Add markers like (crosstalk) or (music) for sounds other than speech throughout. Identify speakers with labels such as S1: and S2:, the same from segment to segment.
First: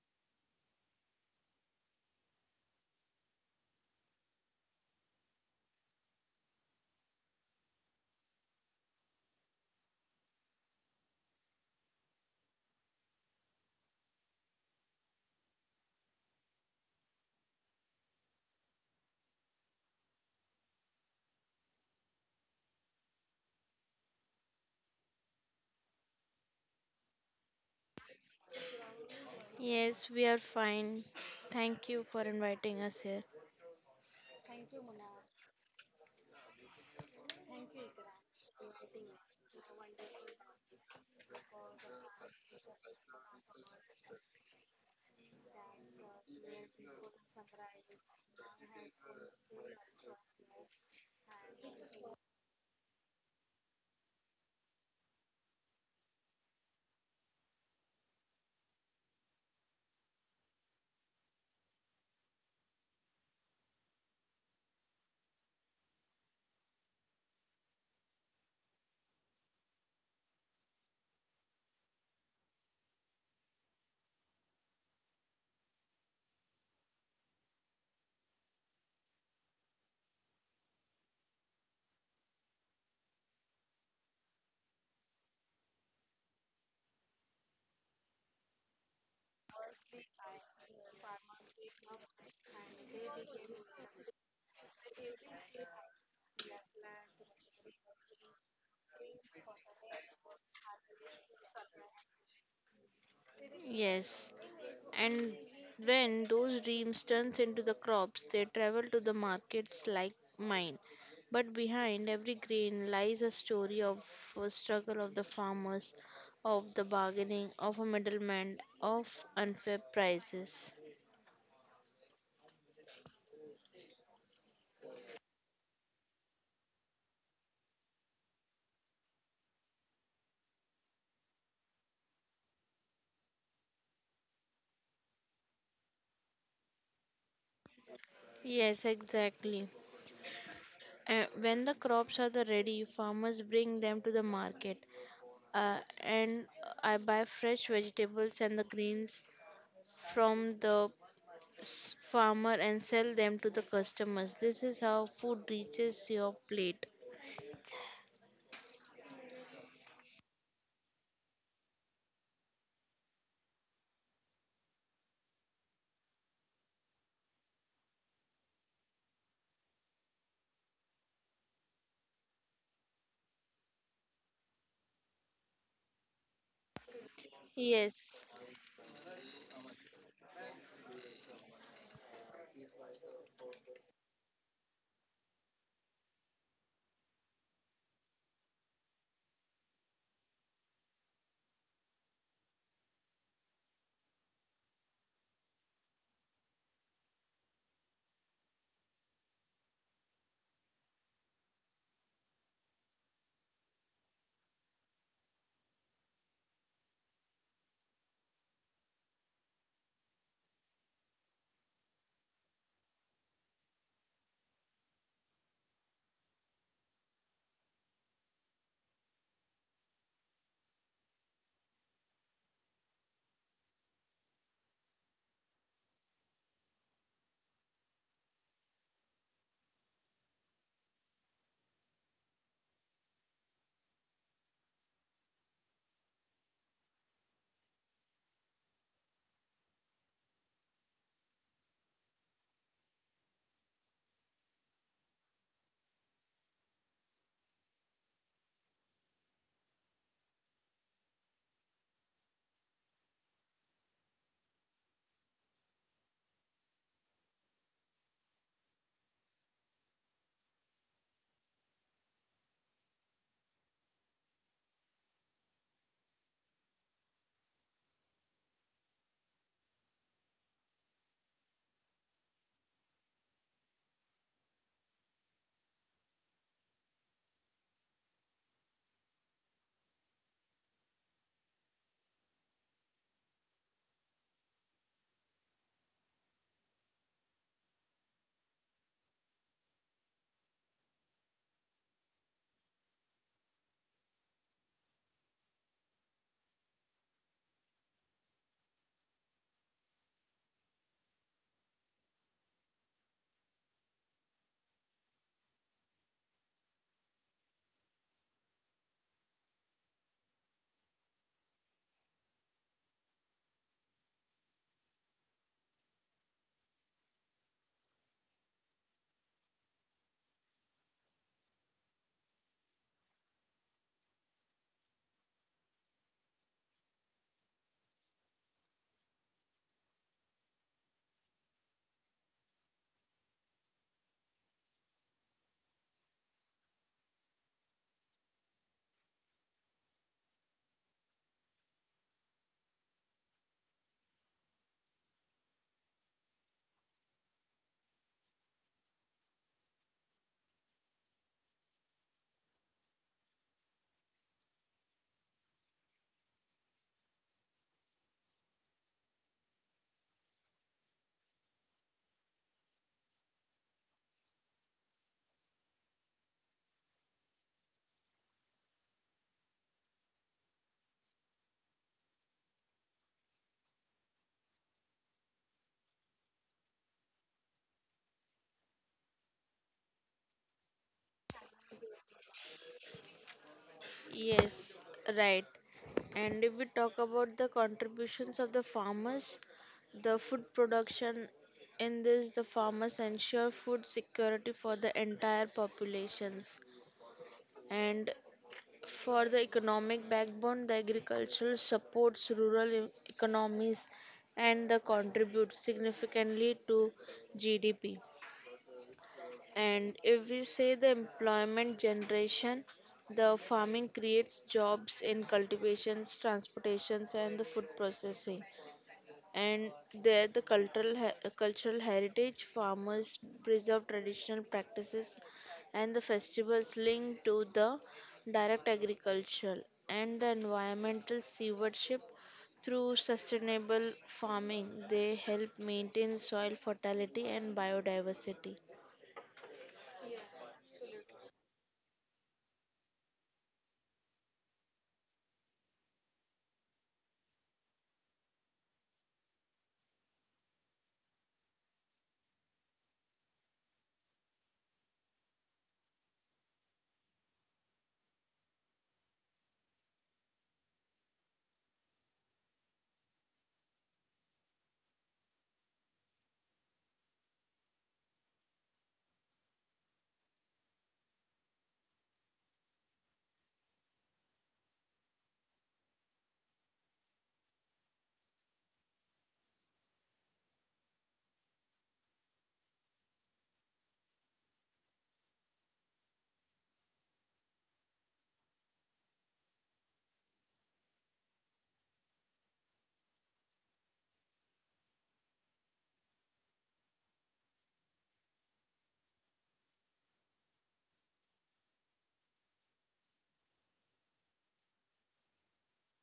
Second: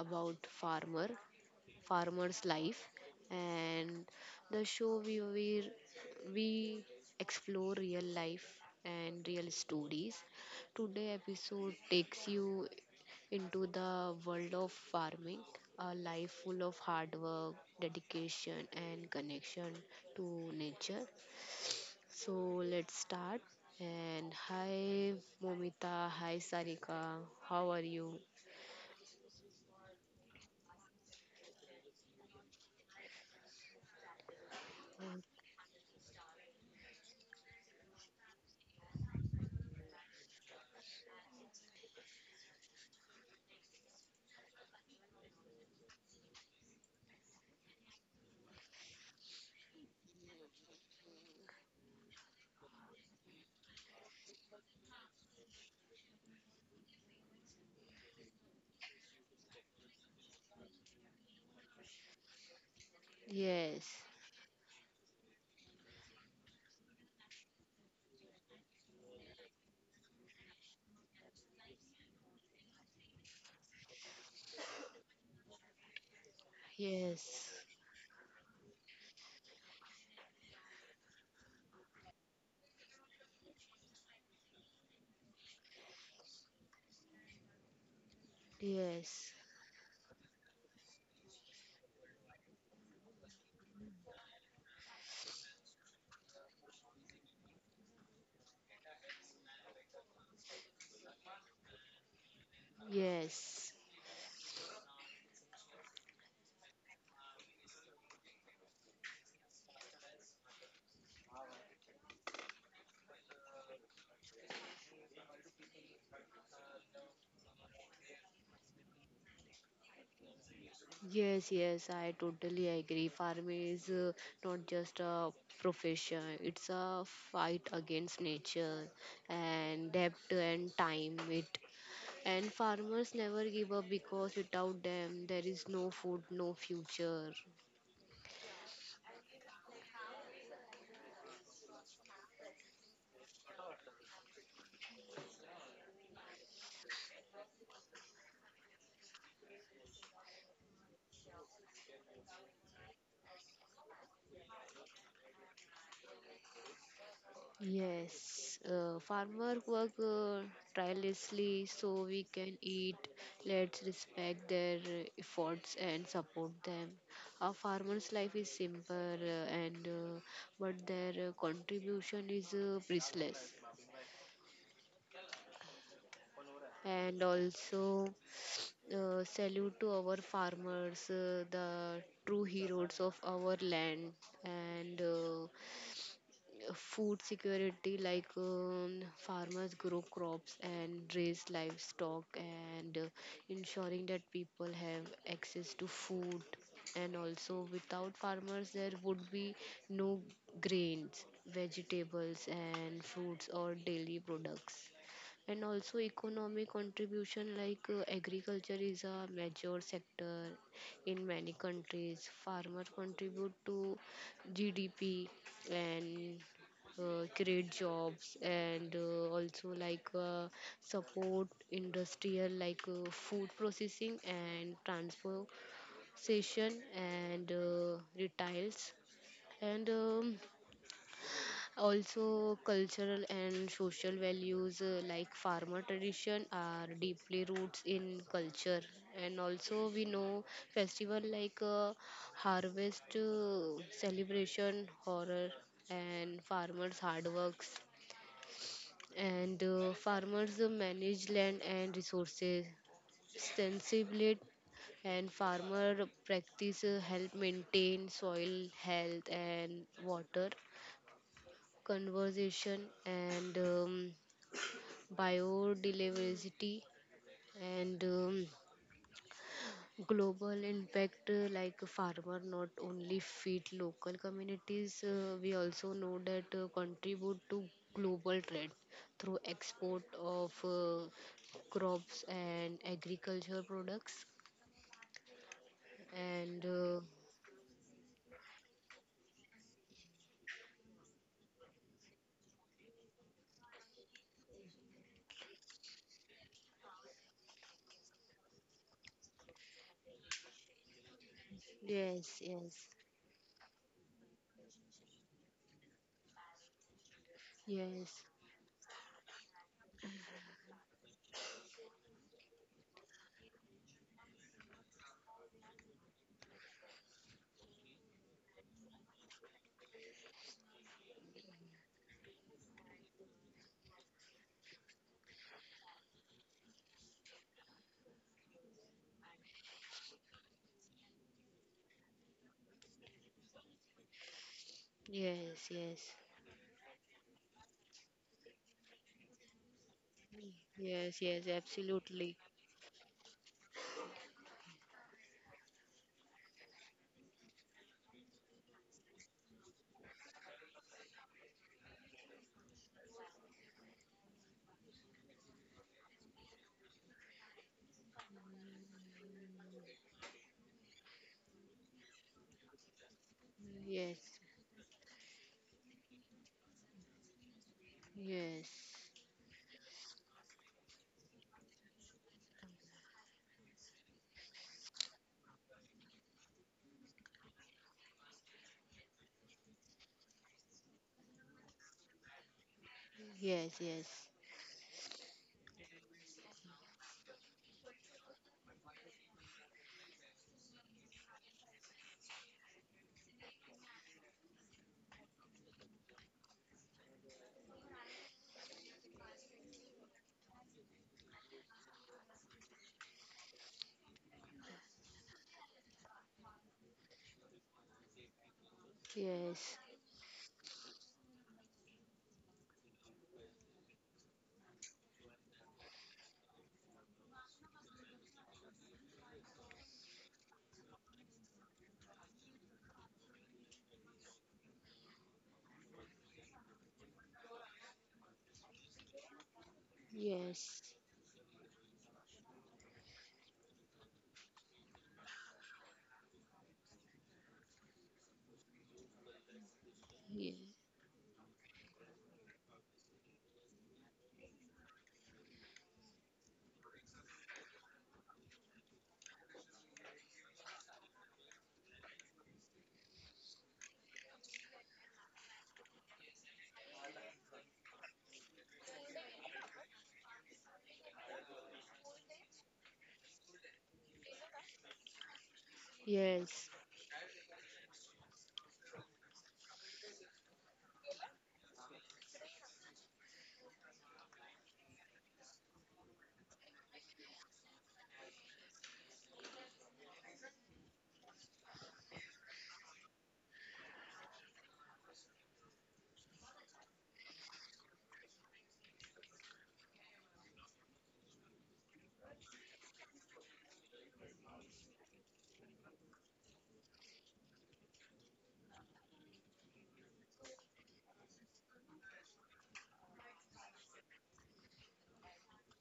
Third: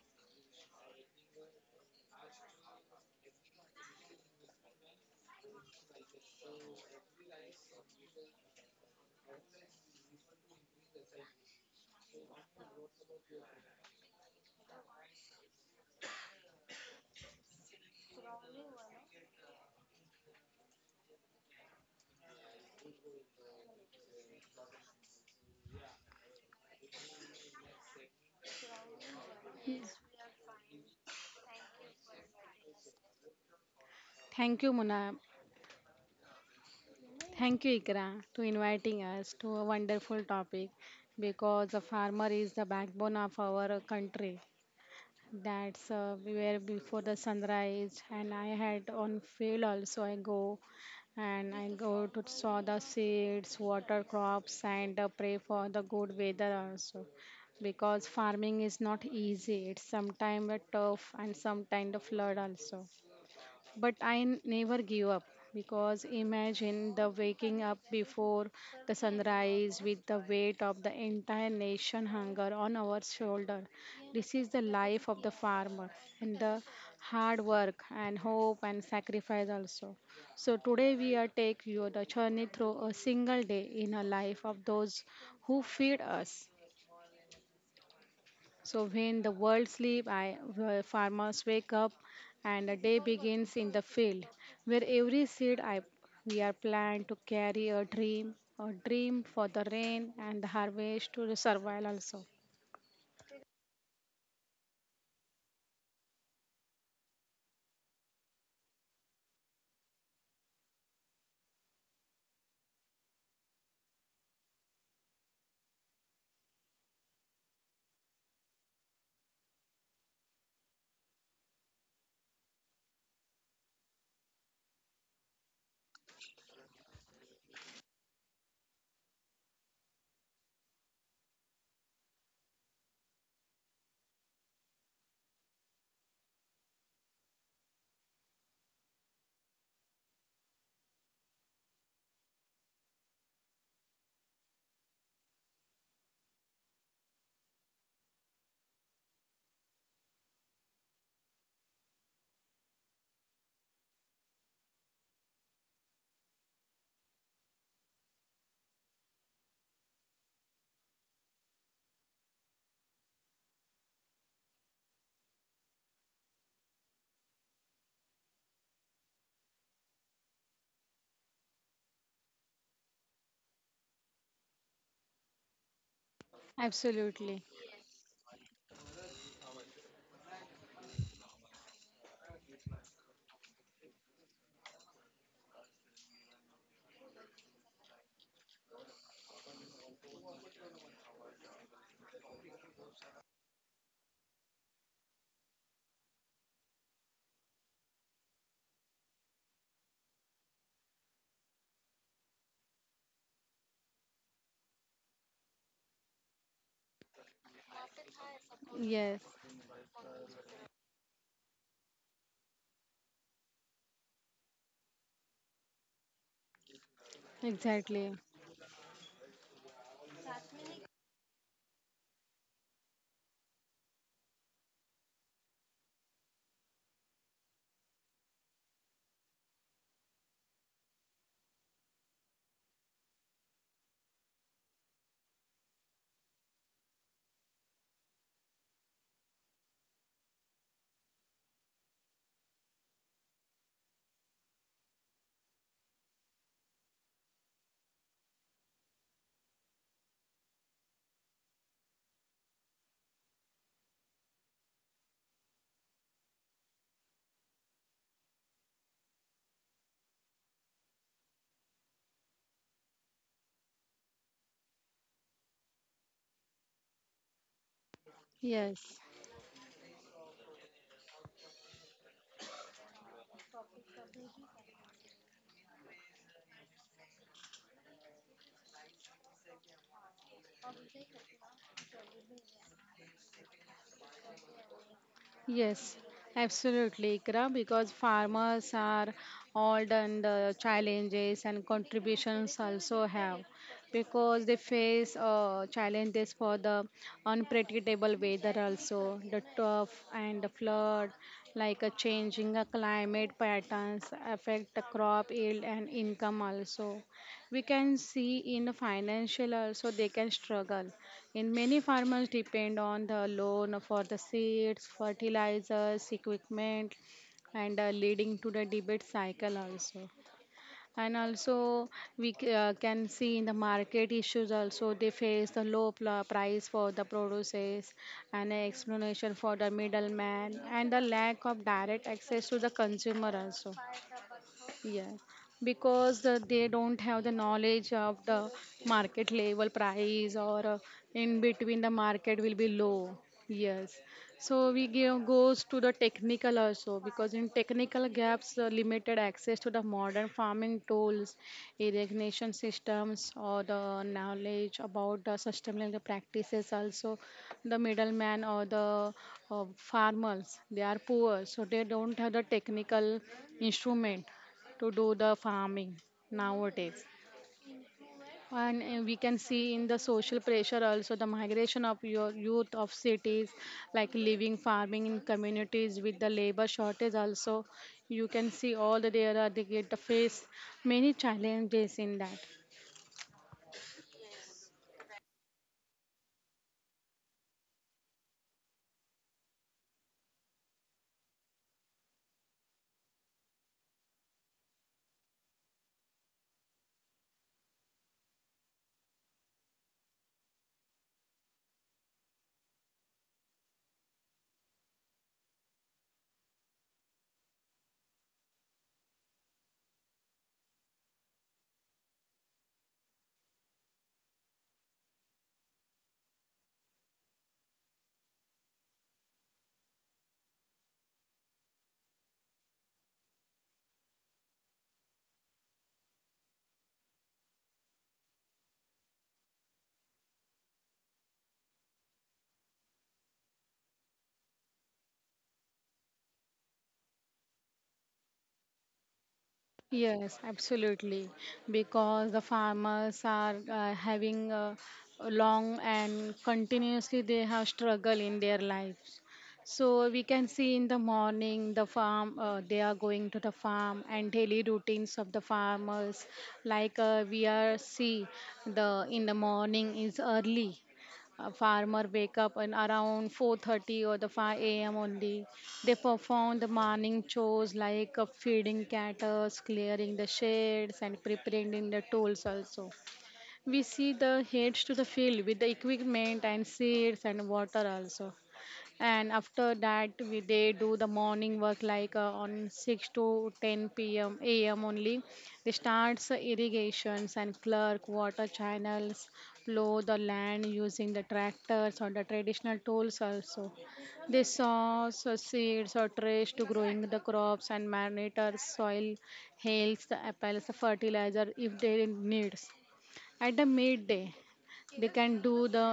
S1: about farmer, farmer's life, and the show we explore real life and real stories. Today episode takes you into the world of farming, a life full of hard work, dedication, and connection to nature. So let's start. And hi, Momita. Hi, Sarika. How are you?
S2: Yes, we are fine. Thank you for inviting us here.
S3: Thank you, Muna.
S1: Mm,
S3: Thank you, Ikra, to inviting us to a wonderful topic because a farmer is the backbone of our country. That's where before the sunrise, and I had on field also. I go and I go to sow the seeds, water crops, and pray for the good weather also. Because farming is not easy. It's sometimes tough and sometimes the flood also.
S1: Yes,
S3: But I never give up because imagine the waking up before the sunrise with the weight of the entire nation hunger on our shoulder. This is the life of the farmer and the hard
S1: yes,
S3: work and hope and sacrifice also. So today we are take you the journey through a single day in a life of those who feed us. So when the
S1: yes,
S3: world sleep, I, the farmers wake up, and the day begins in the field, where every seed I we are planned to carry a dream for the rain and the harvest to the survival also.
S1: yes,
S2: Yes, and when those dreams turns into the crops, they travel to the markets like mine. But behind every grain lies a story of a struggle of the farmers, of the bargaining, of a middleman, of unfair prices.
S1: yes. I totally agree. Farming is not just a profession, it's a fight against nature and debt and time. It and farmers never give up because without them, there is no food, no future.
S2: Yes, exactly. When the crops are the ready, farmers bring them to the market. And I buy fresh vegetables and the greens from the farmer and sell them to the customers. This is how food reaches your plate.
S1: Yes, farmer work tirelessly so we can eat. Let's respect their efforts and support them. Our farmers' life is simple, and but their contribution is priceless. And
S3: Absolutely,
S2: Yes,
S1: also, salute to our farmers, the true heroes of our land. And food security like farmers grow crops and raise livestock and ensuring that people have access to food, and also without farmers there would be no grains, vegetables and fruits or daily products. And also economic contribution, like agriculture is a
S3: yes,
S1: major sector in many countries. Farmers contribute to gdp and create jobs,
S3: exactly,
S1: and also like support industrial like food processing and transportation and retails. And Also cultural and social values, like farmer tradition are deeply roots in culture. And also we know festival like harvest celebration horror and farmers hard works. And farmers manage land and resources sensibly. And farmer practice help maintain soil health and water conservation and biodiversity. And
S3: yes.
S1: Global impact, like farmer not only feed local communities, we also know that contribute to global trade through export of crops and agricultural products. And
S3: Yes, absolutely, Ikra, because farmers are all done the challenges and contributions also have because they face challenges for the unpredictable weather also the tough and the flood like a
S1: yes, yes,
S3: changing climate patterns affect the crop yield and income also. We can
S1: yes,
S3: see in financial also they can struggle in many farmers depend on the loan for the seeds fertilizers equipment and leading to the debate cycle also. And also we can see in the market issues also they face the low price for the produces and an explanation for the middleman and the lack of direct access to the consumer also, yeah,
S1: yes, yes,
S3: because they don't have the knowledge of the market level price or
S1: yes,
S3: in
S1: yes,
S3: between the
S1: absolutely.
S3: market will be low. Yes, so we give goes to the technical also because in technical gaps, limited access to the modern farming tools, irrigation systems, or the knowledge about the sustainable practices also, the middleman or the farmers they are poor, so they don't have the technical instrument
S1: Yes,
S3: to do the farming nowadays.
S1: yes,
S3: And we can see in the social pressure also the migration of your youth of cities, like leaving farming in communities with the labor shortage also. You can see all the there are they get to face many challenges in that.
S1: yes, yes,
S2: yes, right. And if we talk about the contributions of the farmers, the food production in this, the farmers ensure food security for the entire populations. And for the economic backbone, the agriculture supports rural economies and the contribute significantly to GDP.
S1: yes,
S2: And if we say the employment generation, the farming creates jobs in cultivations, transportations, and the food processing and there the cultural heritage farmers preserve traditional practices and the festivals linked to the direct agriculture and the
S1: yes,
S2: environmental stewardship through sustainable farming they help maintain soil fertility and biodiversity.
S3: Yes,
S1: ye-
S3: absolutely. Because the farmers are having a long and continuously they have struggle in their lives. So we can see in the morning the farm they are going to the farm and daily routines of the farmers. Like we are see the in the morning is early a farmer wake up and around 4:30 or the 5 a.m. only. They perform
S1: yes.
S3: the morning chores like feeding cattle, clearing the sheds, and preparing the tools also. We see the heads to the field with the equipment and seeds and water also, and after that they do the morning work like on 6 to 10 p.m a.m only. They starts irrigations and clerk water channels, plow the land using the tractors or the traditional tools also. They sow so seeds or trash to growing the crops and monitor soil health the apples the fertilizer if they needs. At the midday they can do the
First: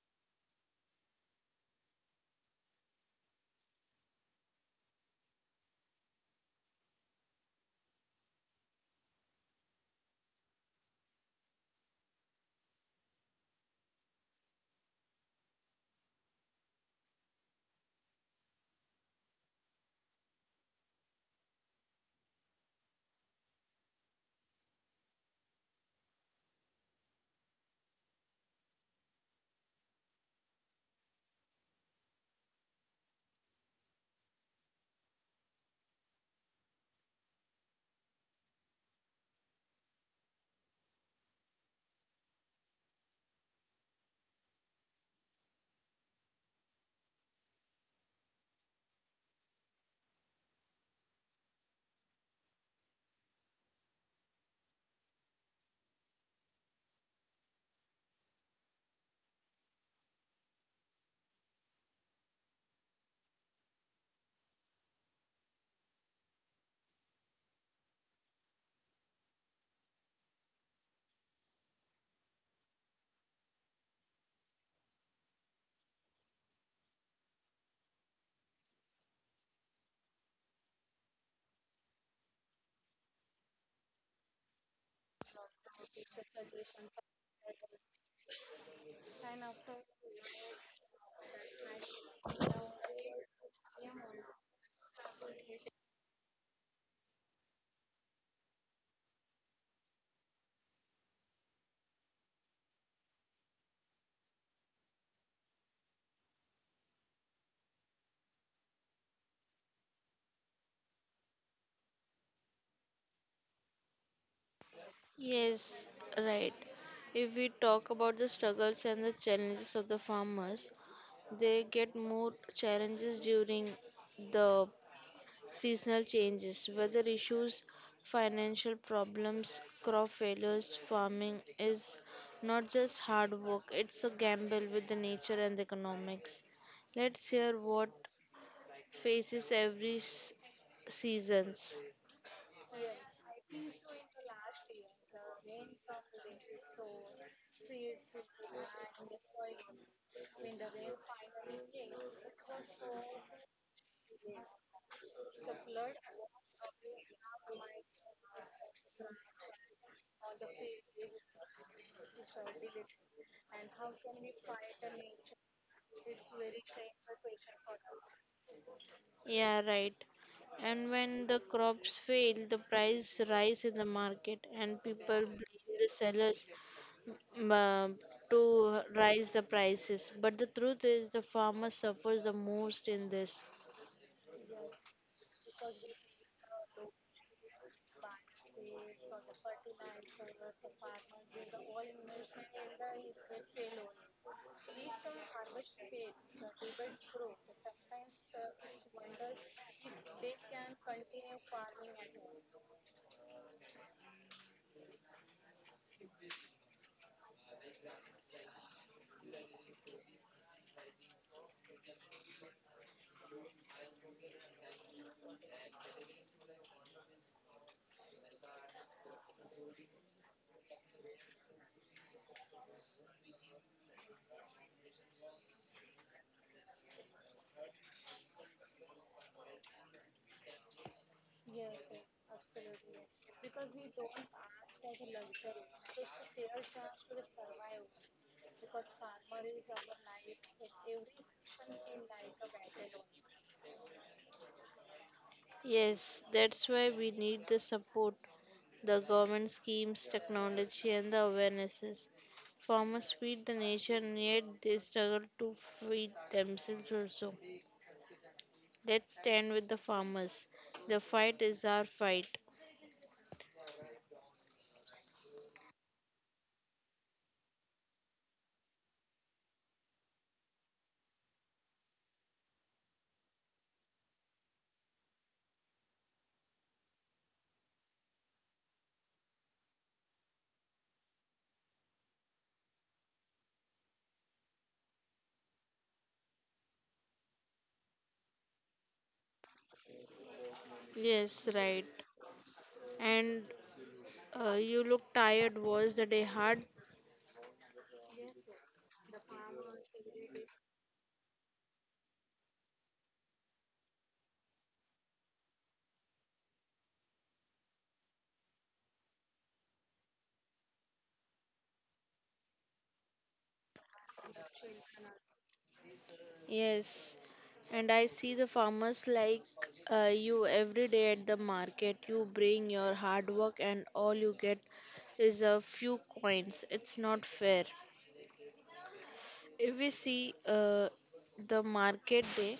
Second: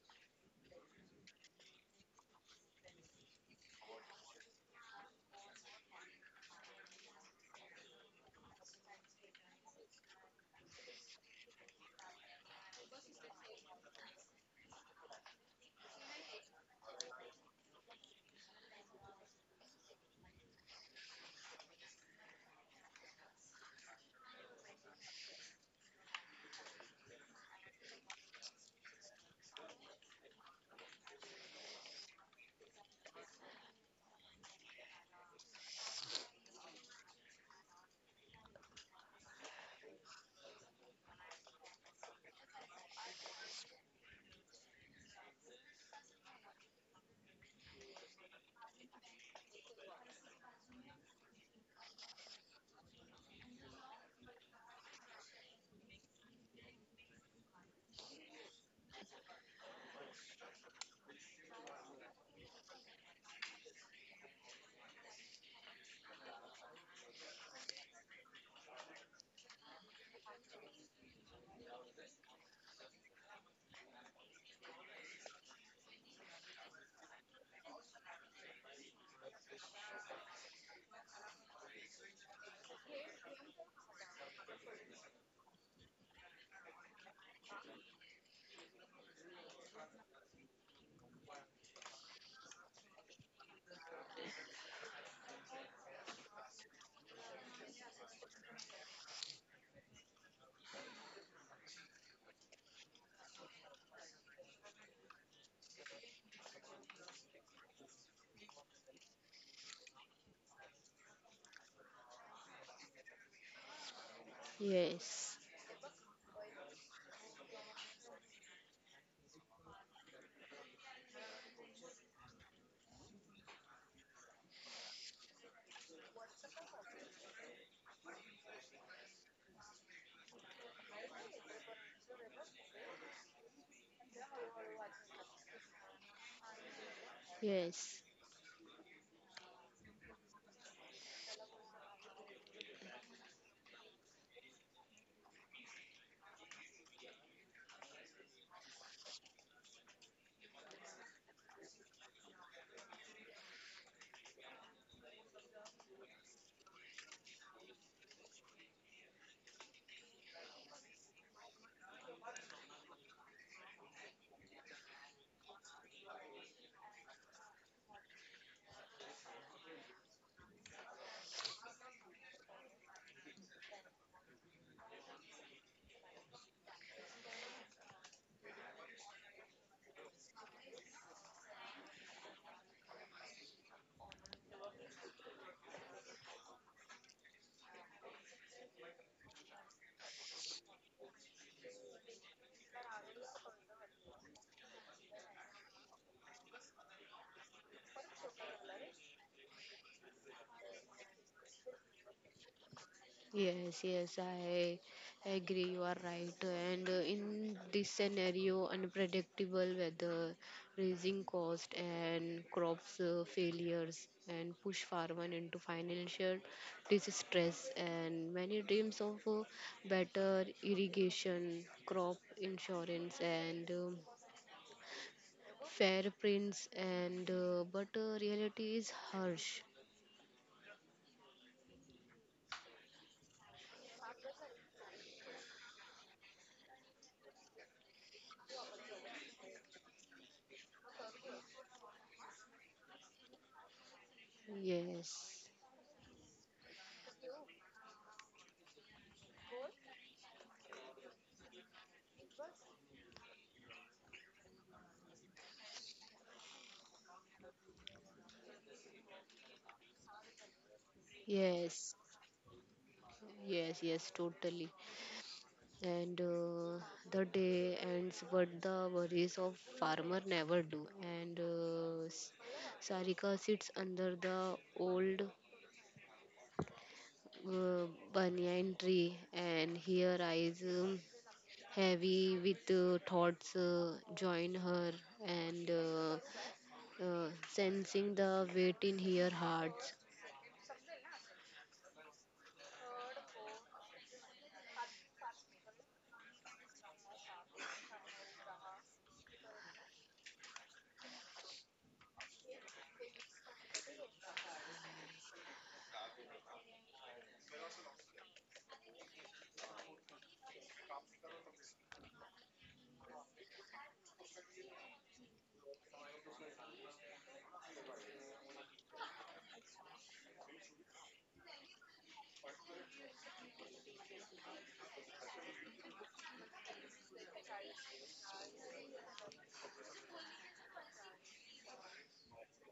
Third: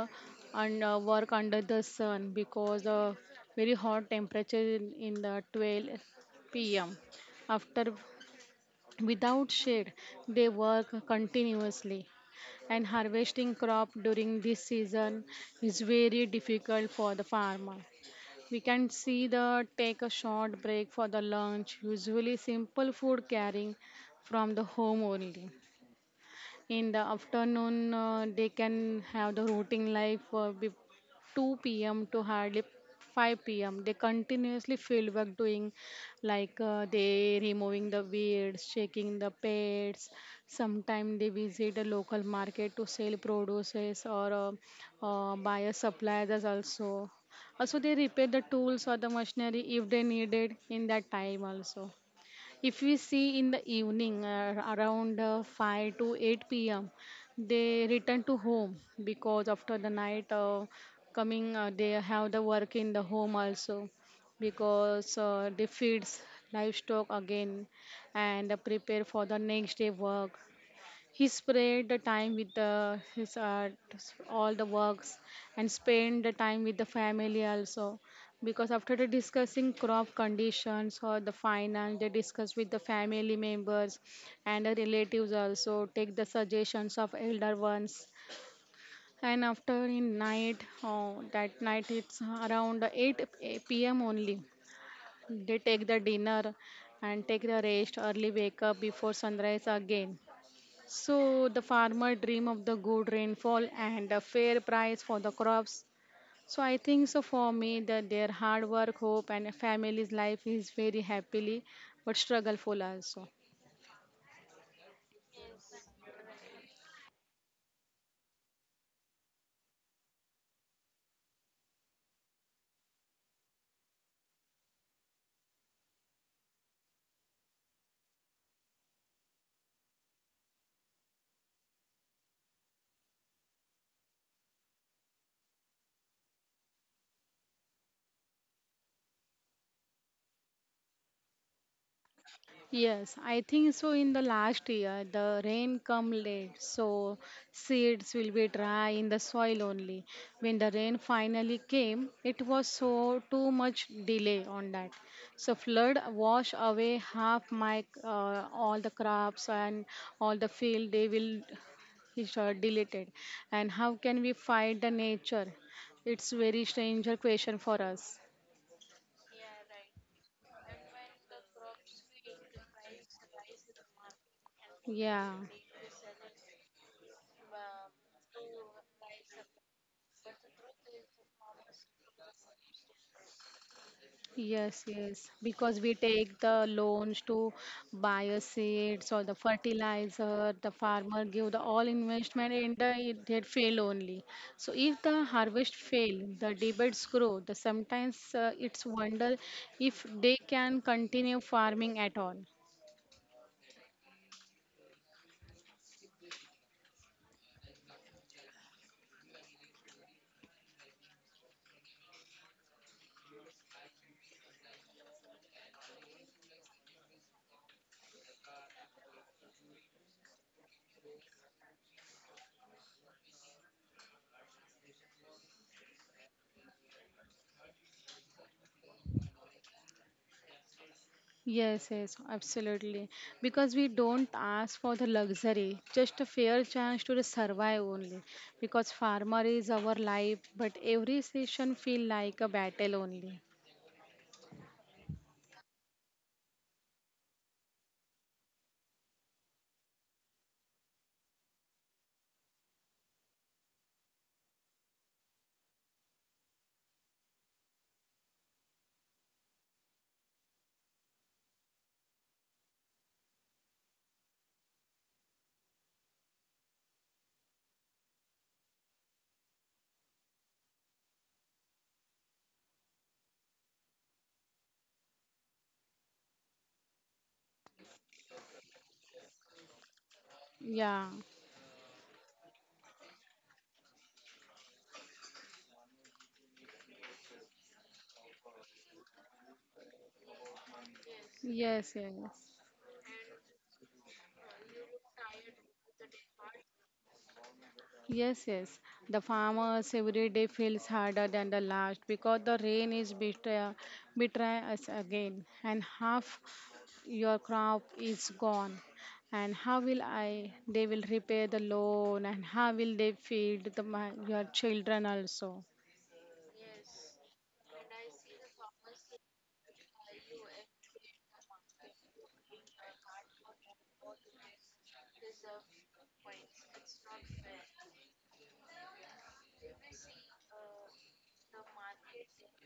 S3: and work under the sun because the very hot temperature in the 12 p.m., after without shade they work continuously, and harvesting crop during this season is very difficult for the farmer. We can see the take a short break for the lunch usually simple food carrying from the home only. In the afternoon they can have the routine life 2 p.m. to hardly 5 p.m. They continuously field work doing like they removing the weeds, checking the pets. Sometimes they visit a local market to sell produces or buy a suppliers also. Also they repair the tools or the machinery if they needed in that time also. If we see in the evening around 5 to 8 p.m., they return to home because after the night coming, they have the work in the home also because they feeds livestock again and prepare for the next day work. He spread the time with the, his art, all the works, and spend the time with the family also. Because after the discussing crop conditions or the finance, they discuss with the family members and the relatives also. Take the suggestions of elder ones. And after in night, oh, that night it's around 8 p.m. only. They take the dinner and take the rest, early wake up before sunrise again so the farmer dream of the good rainfall and a fair price for the crops. So I think so for me that their hard work, hope and a family's life is very happily but struggleful also.
S1: Yes,
S2: Yes, right. If we talk about the struggles and the challenges of the farmers, they get more challenges during the seasonal changes, weather issues, financial problems, crop failures. Farming is not just hard work, it's a gamble with the nature and the economics. Let's hear what
S1: yes,
S2: faces every seasons.
S3: Yes, I think so. In the last year, the rain come late, so seeds will be dry in the soil only. When the rain finally came, it was so too much delay on that. So flood wash away half my all the crops and all the field. They will is deleted, and how can we fight the nature? It's very stranger question for us.
S2: Yeah, right. And when the crops fail, the price rise in the market and people
S3: Yeah.
S2: blame the sellers uh, to rise the prices. But the truth is the farmer suffers the most in this.
S3: Yes, yes, because we take the loans to buy a seeds or the fertilizer, the farmer give the all investment and it fail only. So if the harvest fail, the debates grow. The sometimes it's wonder if they can continue farming at all.
S1: yes. I agree. You are right. And in this scenario, unpredictable weather, raising cost, and crops failures, and push farmers into financial distress. And many dreams of better irrigation, crop insurance, and fair prints. And but reality is harsh.
S3: Yes, yes, absolutely. Because we don't ask for the luxury, just a fair chance to survive only. Because farmer is our life, but every session feel like a battle only.
S1: Yes,
S2: Yes, that's why we need the support, the government schemes, technology, and the awarenesses. Farmers feed the nation, yet they struggle to feed themselves also. Let's stand with the farmers. The fight is
S1: yes.
S2: our fight.
S1: Yes, yes, totally. And the day ends, but the worries of farmer never do. And Sarika sits under the old uh, banyan tree, and her eyes
S3: Yeah.
S1: heavy with thoughts join her, and sensing the weight in her heart.
S2: Yes, right.
S3: Yes, yes.
S2: And you look tired. Was the day hard?
S3: Yes, yes. The farmers every day feels harder than the last because the rain is betray, betray us again, and half your crop is gone. And how will I? They will repay the loan, and how will they feed your children also?
S2: Yes, and I see the farmers like you every day at the market. You bring your hard work, and all you get is a few coins. It's not fair. If we see the market day,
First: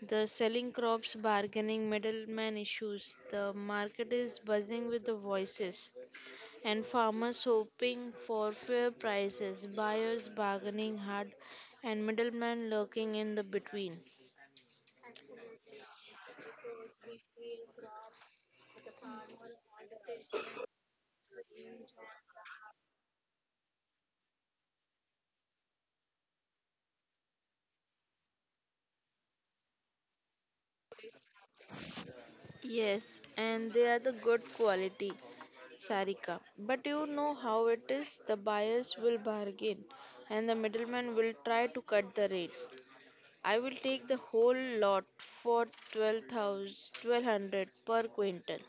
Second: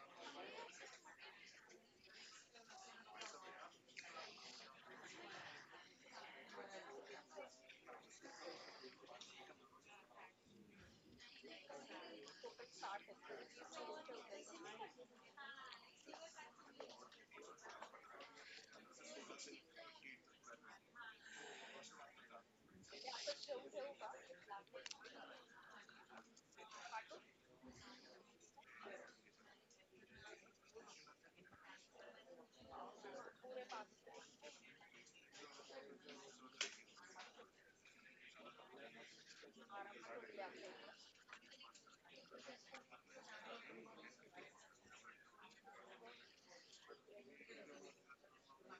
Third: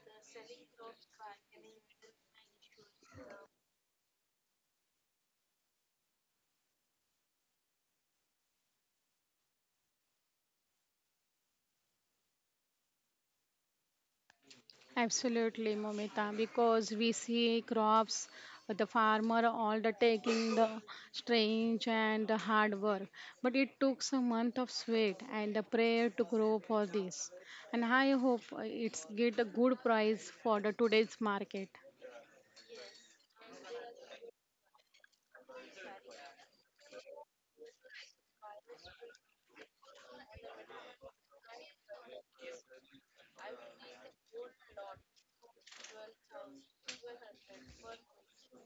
S2: the selling crops, bargaining, middleman issues, the market is buzzing with the voices, and farmers hoping for fair prices, buyers bargaining hard, and middlemen lurking in the between.
S3: Absolutely, Momita, because we see crops, the farmer all the taking the strange and the hard work. But it took a month of sweat and the prayer to grow for this. And I hope it's get a good price for the today's market.
S2: Yes, and they are the good quality, Sarika. But you know how it is, the buyers will bargain and the middleman will try to cut the rates. I will take the whole lot for 12,000, 1,200 per quintal.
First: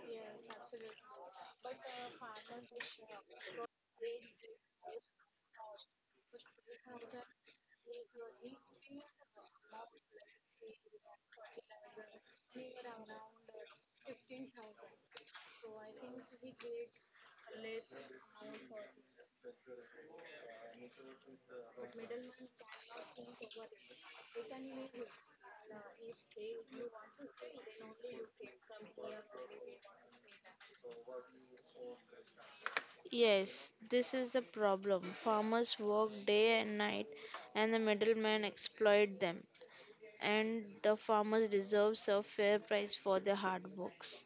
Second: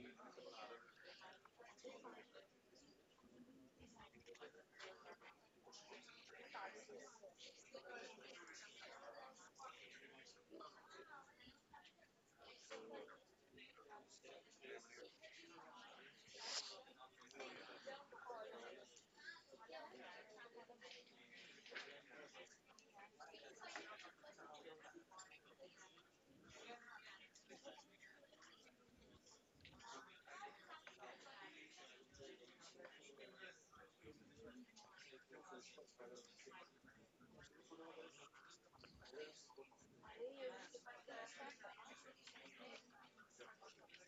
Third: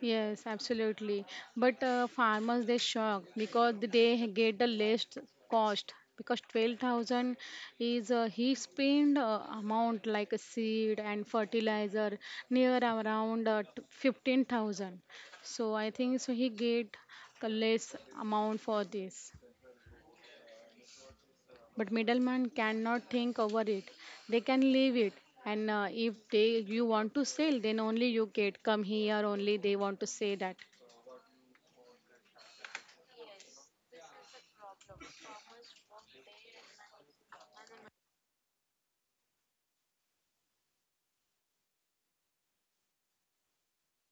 S3: Yes, absolutely. But farmers they shocked because they get the less cost because 12,000 is a he spend amount like a seed and fertilizer near around 15,000. So I think so he get the less amount for this. But middleman cannot think over it. They can leave it. And if they you want to sell, then only you get come here. Only they want to say that.
S2: Yes, this is the problem. Farmers work day and night and the middlemen exploit them. And the farmers deserve a fair price for their hard works.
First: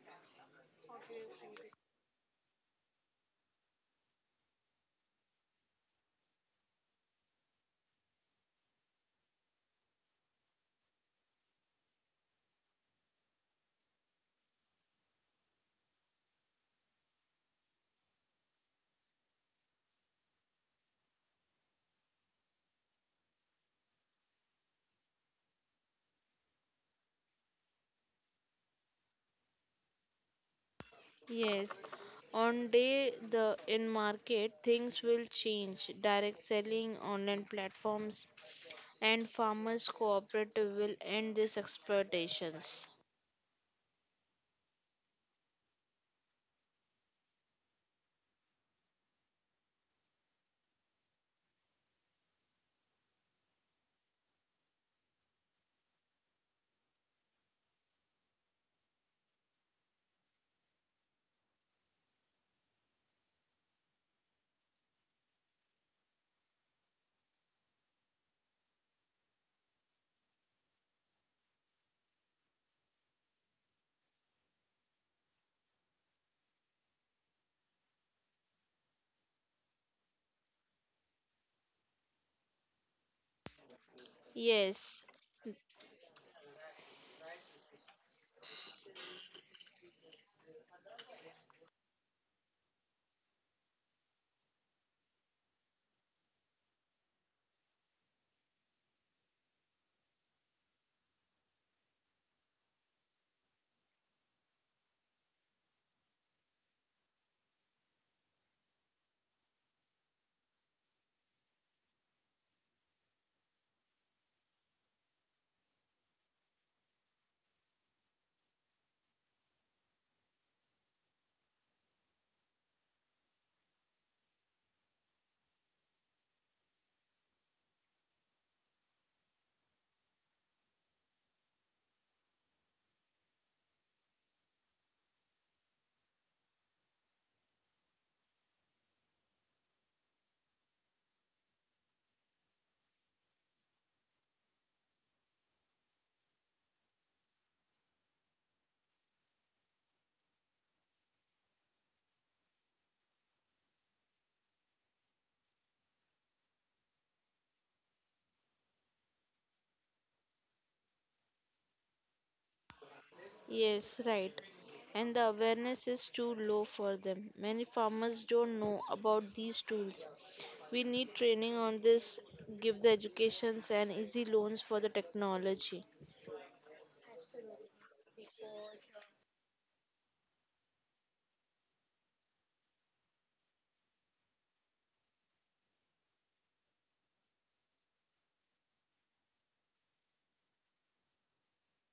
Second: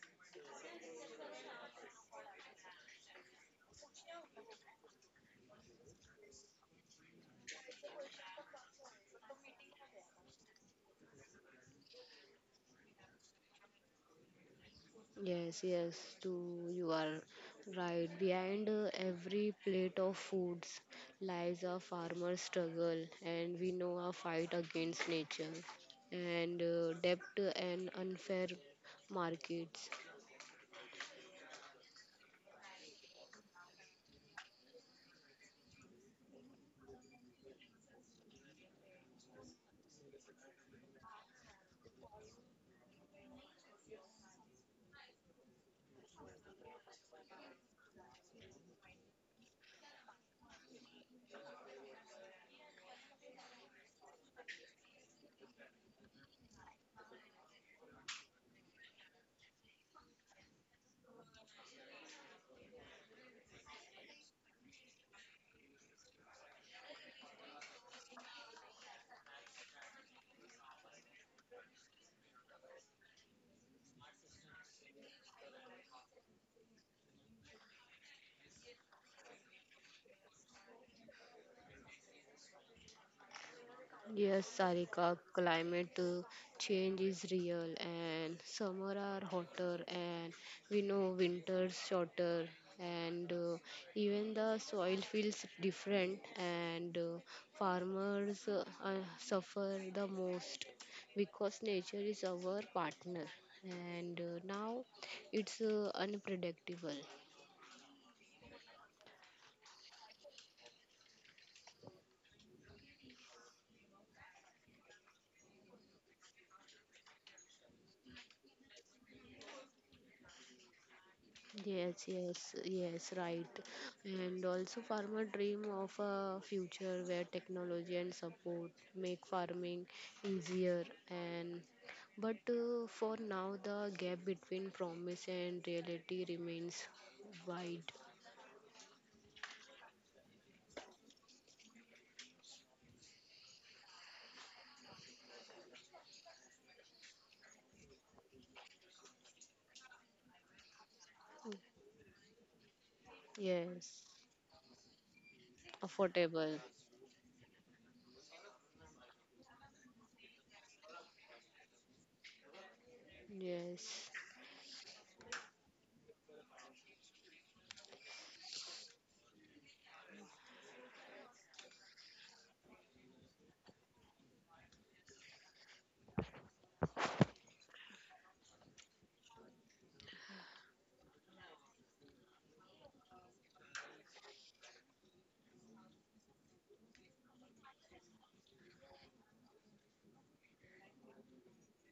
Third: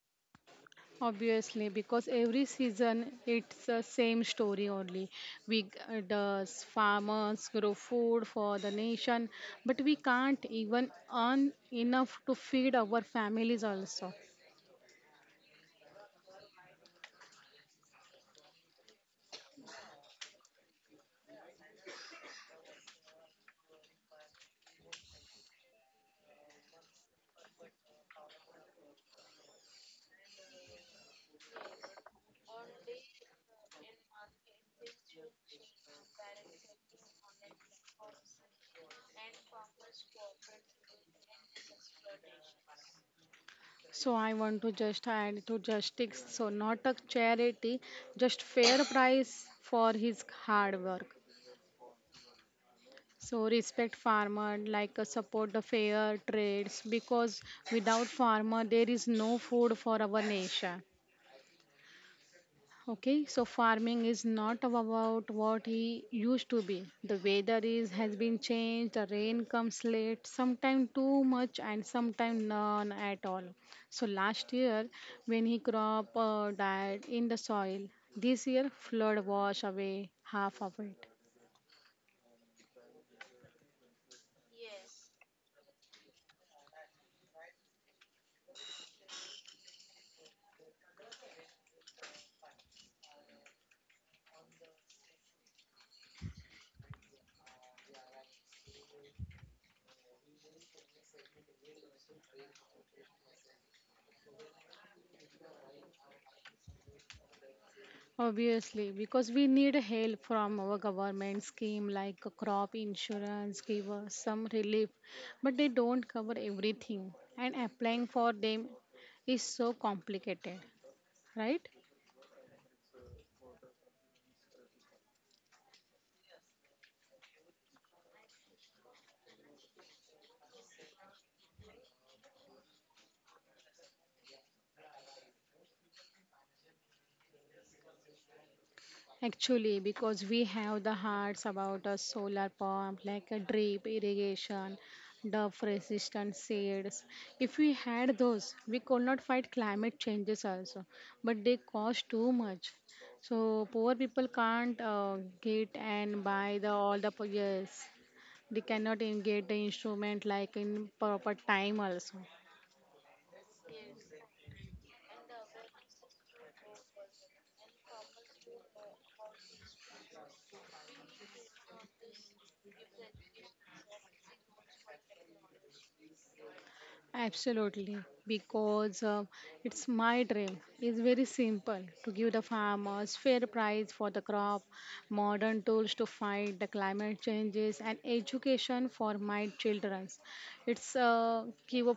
S3: Obviously, because every season it's the same story only. We the farmers grow food for the nation, but we can't even earn enough to feed our families also.
S1: Yes, yes, too, you are right. Behind every plate of foods lies a farmer's struggle, and we know a fight against nature and debt and unfair markets.
S2: Yes, on day the in market things will change. Direct selling, online platforms, and farmers cooperative will end these exploitations.
S3: So I want to just add to justice, so not a charity, just fair price for his hard work. So respect farmer, like support the fair trades, because without farmer there is no food for our nation. Okay, so farming is not about what he used to be. The weather is has been changed. The rain comes late, sometimes too much, and sometimes none at all. So last year, when he crop died in the soil, this year flood wash away half of it.
S1: Yes,
S2: Yes,
S1: Sarika, climate change is real, and summer are hotter, and we know winters shorter, and even the soil feels different. And farmers suffer the most because nature is our partner, and now it's unpredictable.
S3: Obviously, because we need help from our government scheme like a crop insurance, give us some relief, but they don't cover everything, and applying for them is so complicated, right?
S1: Yes, yes, yes, right. And also, farmer dream of a future where technology and support make farming easier. And but for now, the gap between promise and reality remains wide.
S3: Actually, because we have the hearts about a solar pump, like a drip irrigation, dove resistant seeds. If we had those, we could not fight climate changes also, but they cost too much. So poor
S1: Yes,
S3: people can't get and buy
S1: affordable.
S3: the all the po- yes, they cannot in- get the instrument like in proper time also.
S2: yes,
S1: Yes.
S2: right. And the awareness is too low for them. Many farmers don't know about these tools. We need training on this, give the educations and easy loans for the technology.
S3: Absolutely, because it's my dream. It's very simple to give the farmers fair price for the crop, modern tools to fight the climate changes, and education for my children. It's give a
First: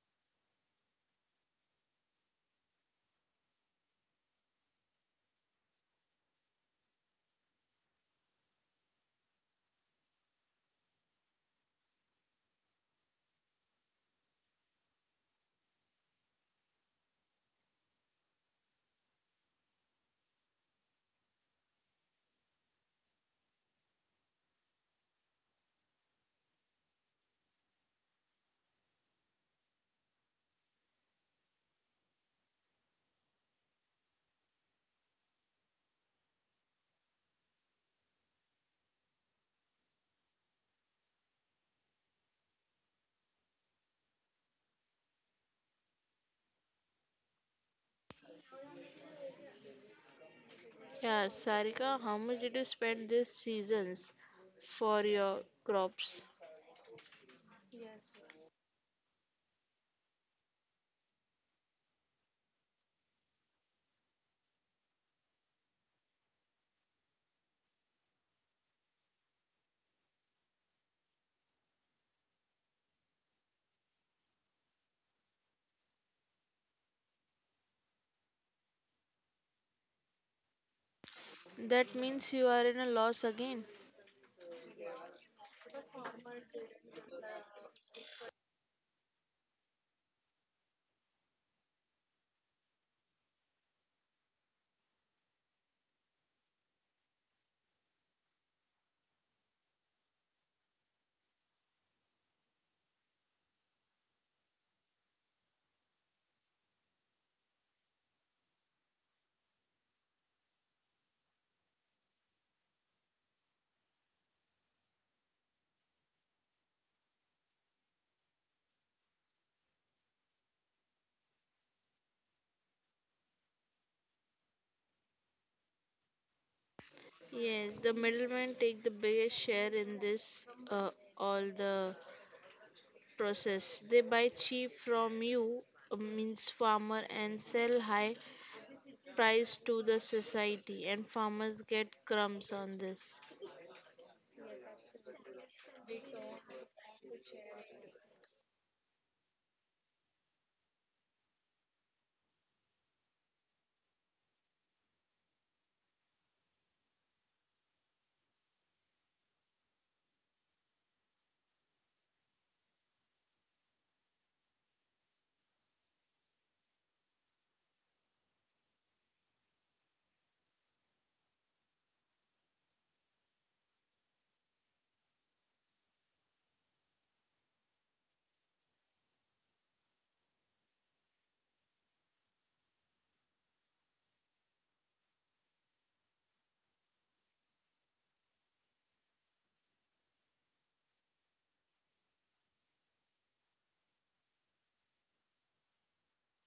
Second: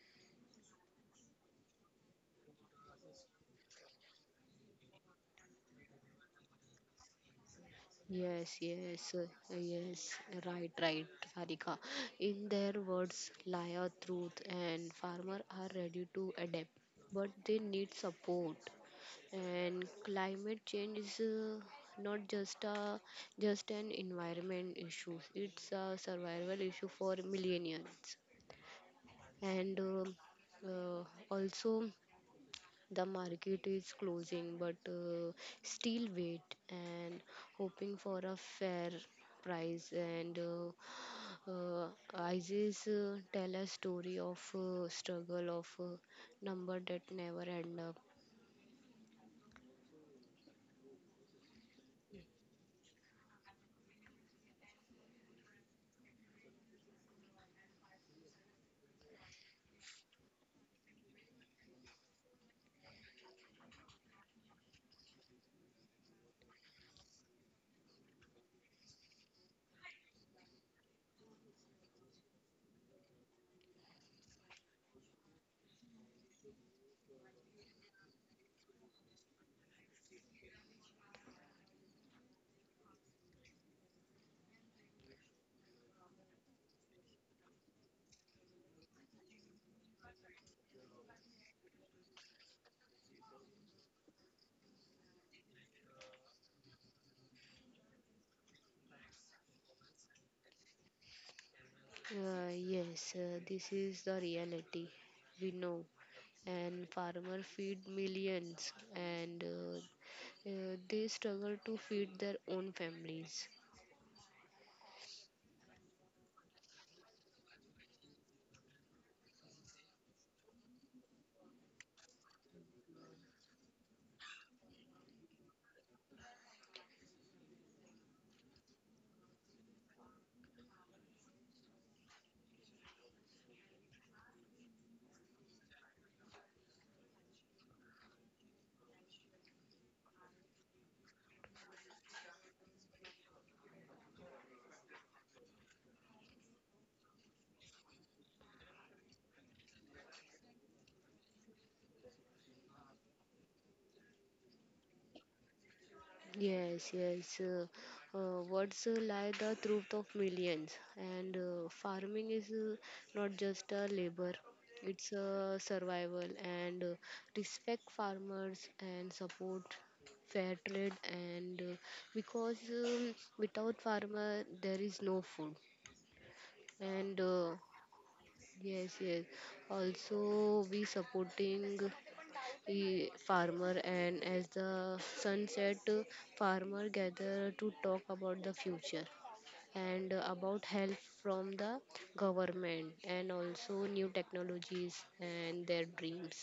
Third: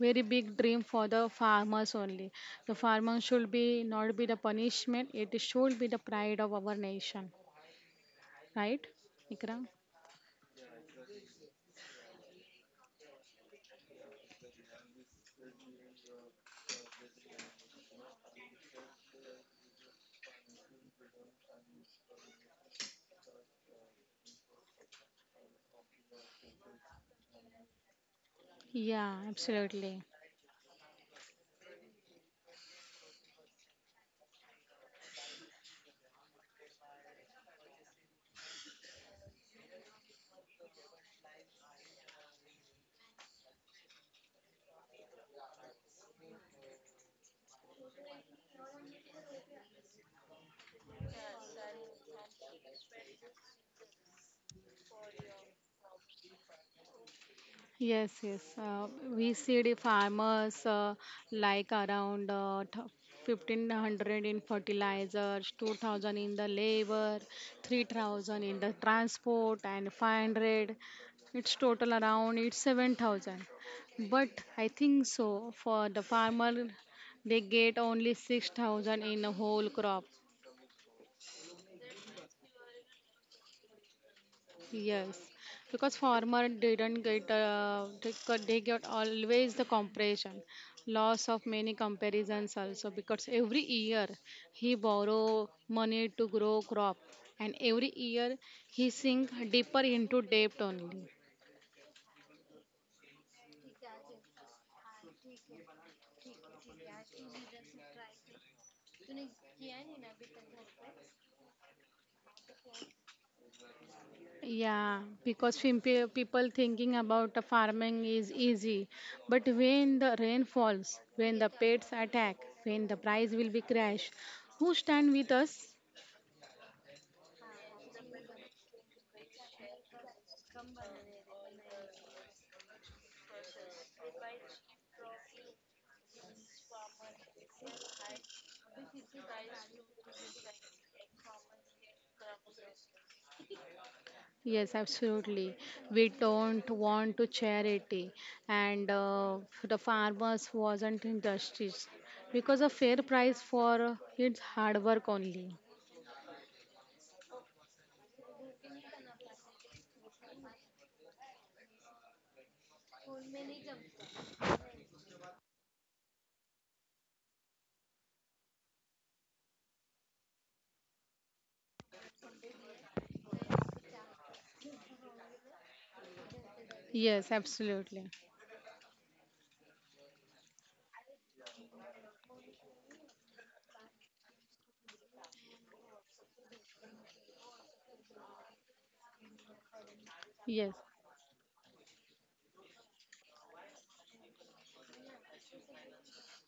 S3: very big dream for the farmers only. The farmers should be not be the punishment. It should be the pride of our nation,
S1: Yes,
S3: right,
S1: yes,
S3: Ikram?
S1: yes, right, right, Sarika. In their words lie a truth, and farmers are ready to adapt, but they need support. And climate change is not just a just an environment issue; it's a survival issue for millions.
S3: Yeah,
S1: And
S3: absolutely.
S1: uh, also. The market is closing, but still wait and hoping for a fair price. And ISIS tell a story of struggle of number that never end up.
S2: Yeah, Sarika, how much did you spend this seasons for your crops?
S3: Yes, yes. We see the farmers like around 1500 in fertilizers, 2000 in the labor, 3000 in the transport, and 500. It's total around it's 7000. But I think so for the farmer, they get only 6000 in a whole crop.
S2: That means you are in a loss again.
S3: Yes, because farmer didn't get they got always the comparison, loss of many comparisons also because every year he borrow money to grow crop and every year he sink deeper into debt only.
S1: Yes, this is the reality we know. And farmer feed millions, and they struggle to feed their own families.
S3: Yeah, because people thinking about the farming is easy, but when the rain falls, when the pests attack, when the price will be crash, who stand with us?
S2: Yes, the middlemen take the biggest share in this all the process. They buy cheap from you, means farmer, and sell high price to the society, and farmers get crumbs on this.
S3: Yes, absolutely. We don't want to charity, and the farmers wasn't industries because a fair price for its hard work only.
S1: Yes, yes. Words lie the truth of millions, and farming is not just a labor; it's a survival. And Respect farmers and support fair trade. And Because um, without farmer, there is no food. And
S3: Yes, absolutely.
S1: yes, yes. Also, we supporting farmer. And as the sun set, farmer gather to talk about the future and about
S3: Yes.
S1: help from the government and also new technologies and their dreams.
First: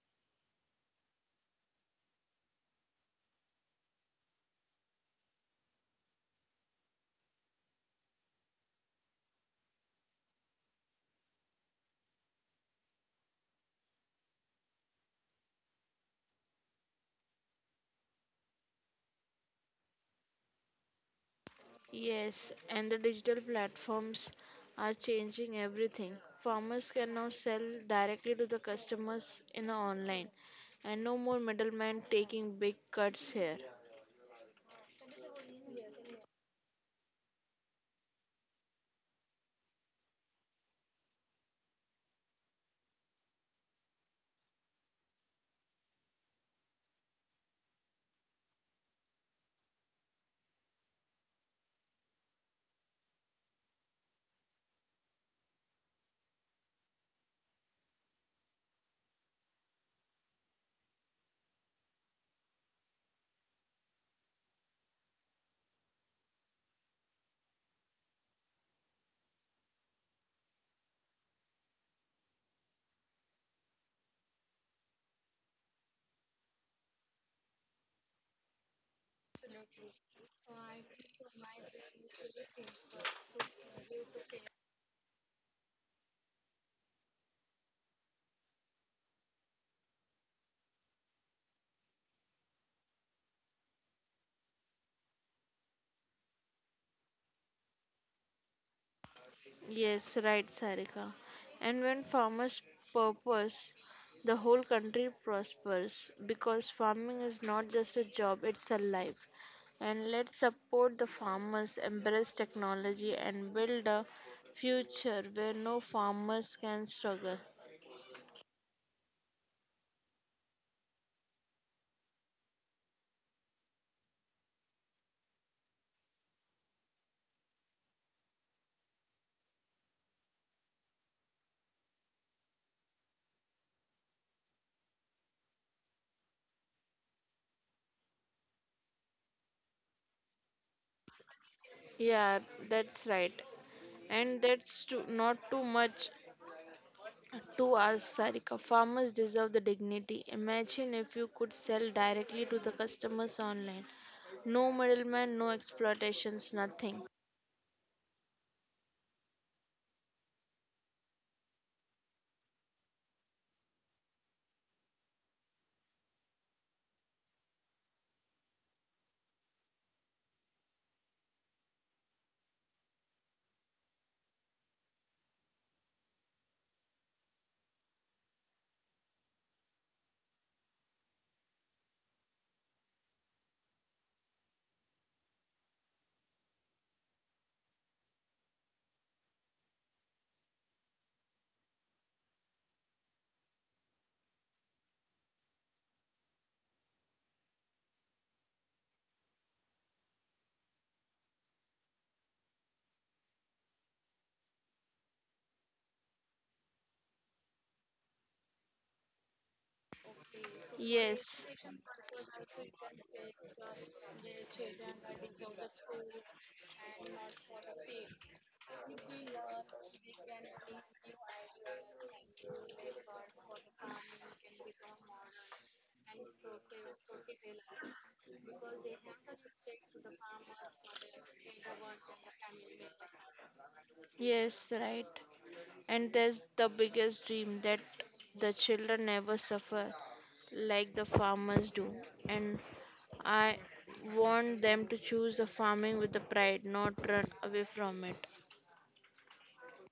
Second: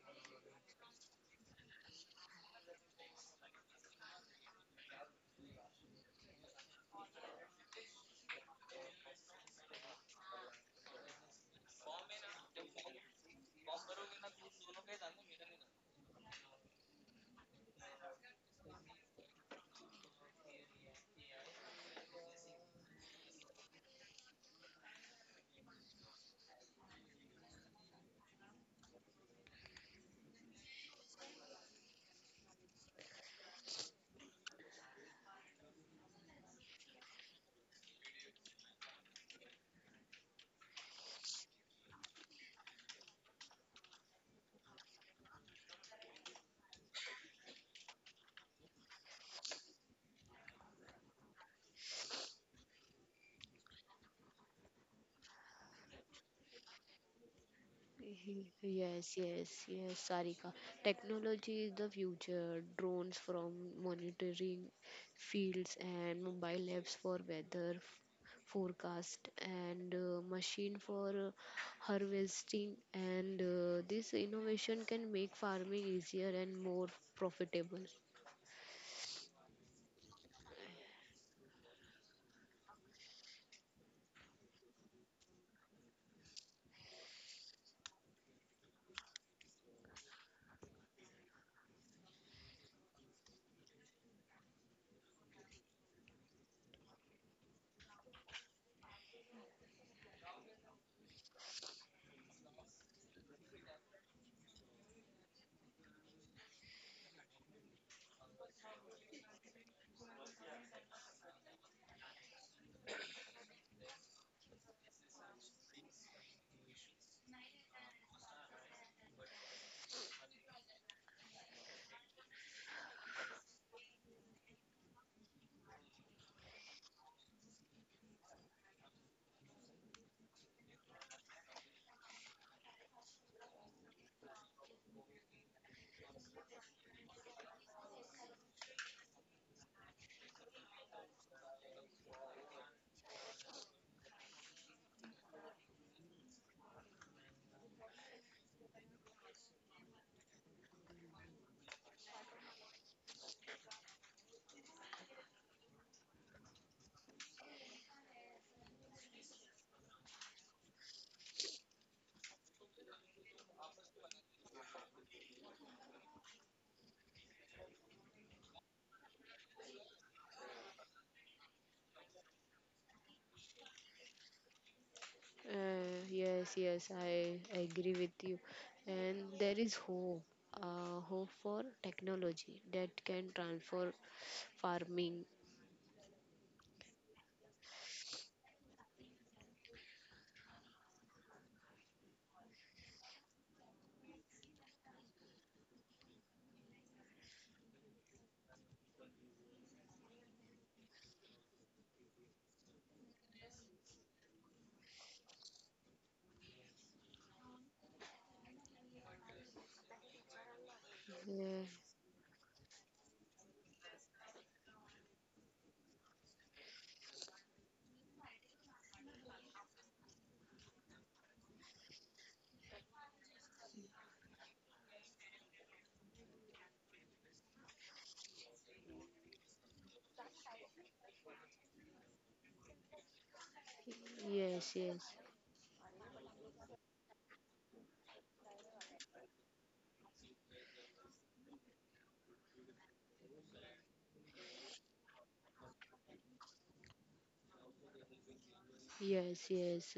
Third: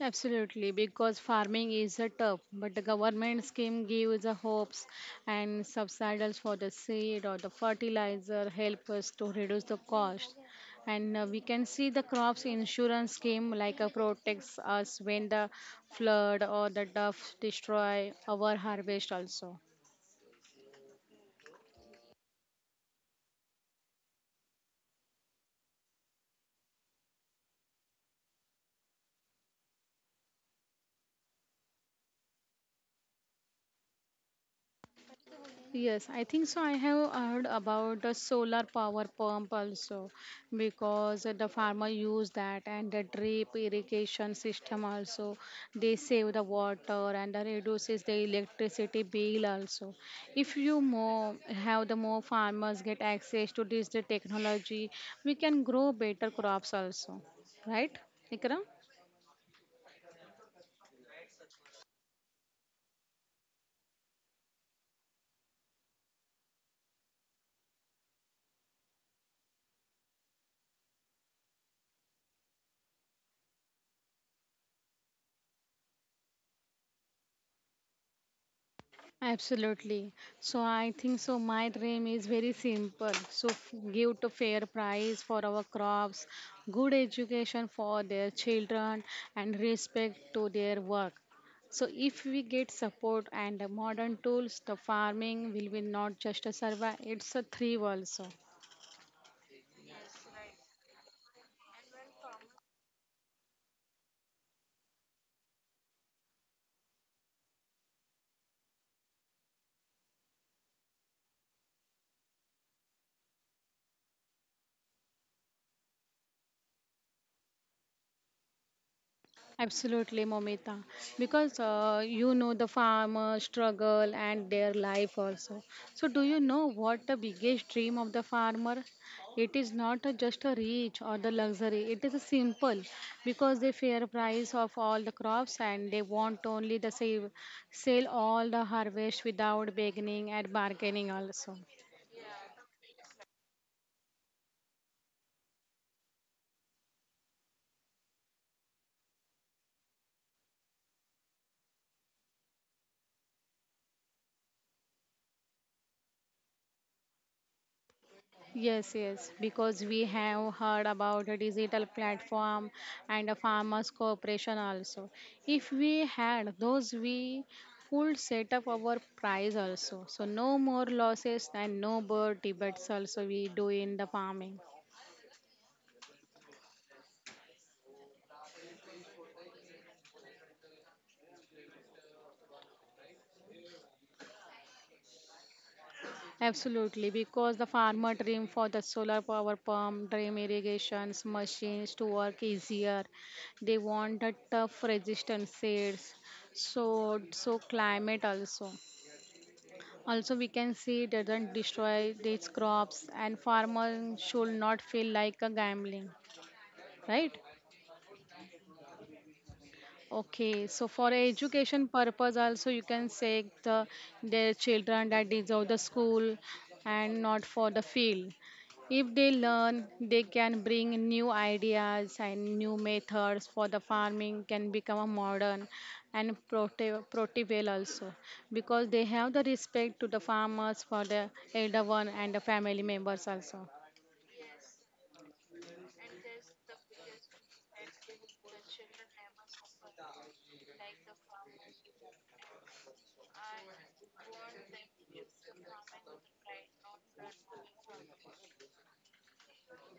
S3: Absolutely, because farming is a tough, but the government scheme gives the hopes and subsidies for the seed or the fertilizer help us to reduce the cost. And we can see the crops insurance scheme like protects us when the flood or the drought destroy our harvest also.
S2: Yes, and the digital platforms are changing everything. Farmers can now sell directly to the customers in online and no more middlemen taking big cuts here.
S3: Yes, I think so. I have heard about the solar power pump also because the farmer use that and the drip irrigation system also. They save the water and the reduces the electricity bill also. If you more have the more farmers get access to this the technology, we can grow better crops also, right,
S1: (laughs) Y-
S3: Ikram?
S1: Yes, yes, yes, Sarika. Technology is the future. Drones from monitoring fields and mobile apps for weather forecast and machine for harvesting. And this innovation can make farming easier and more profitable.
S3: Absolutely. So I think so. My dream is very simple. So give to fair price for our crops, good education for their children, and respect to their work. So if we get support and modern tools, the farming will be not just a survive. It's a thrive also.
S2: Yes, right, Sarika. And when farmers purpose, the whole country prospers because farming is not just a job, it's a life. And let's support the farmers, embrace technology, and build a future where no farmers can struggle.
S3: Absolutely, Momita. Because you know the farmer struggle and their life also. So, do you know what the biggest dream of the farmer? It is not just a reach or the luxury. It is a simple because they fair price of all the crops and they want only the save, sell all the harvest without beginning and bargaining also.
S2: Yeah, that's right. And that's too, not too much to ask, Sarika. Farmers deserve the dignity. Imagine if you could sell directly to the customers online. No middleman, no exploitations, nothing.
S3: Yes, yes, because we have heard about a digital platform and a farmers cooperation also. If we had those, we could set up our price also. So no more losses and no more debates also we do in the farming.
S1: Yes, yes, I agree with you. And there is hope, hope for technology that can transform farming.
S3: Absolutely, because the farmer dream for the solar power pump, dream irrigations, machines to work easier. They want the tough resistant seeds, so climate also. Also, we can see it doesn't destroy these crops, and farmers should not feel like a gambling, right? Okay, so for
S2: Yes,
S3: a
S1: Uh,
S3: education purpose also you can say the their children that deserve the school and not for the field. If they learn, they can bring new ideas and new methods for the farming can become a modern and protective also because they have the respect to the farmers for the elder one and the family members also.
S1: yes,
S2: yes,
S1: yes,
S2: right. And there's the biggest dream that the children never suffer like the farmers do. And I want them to choose the farming with the pride, not run away from it.
S1: yes, yes.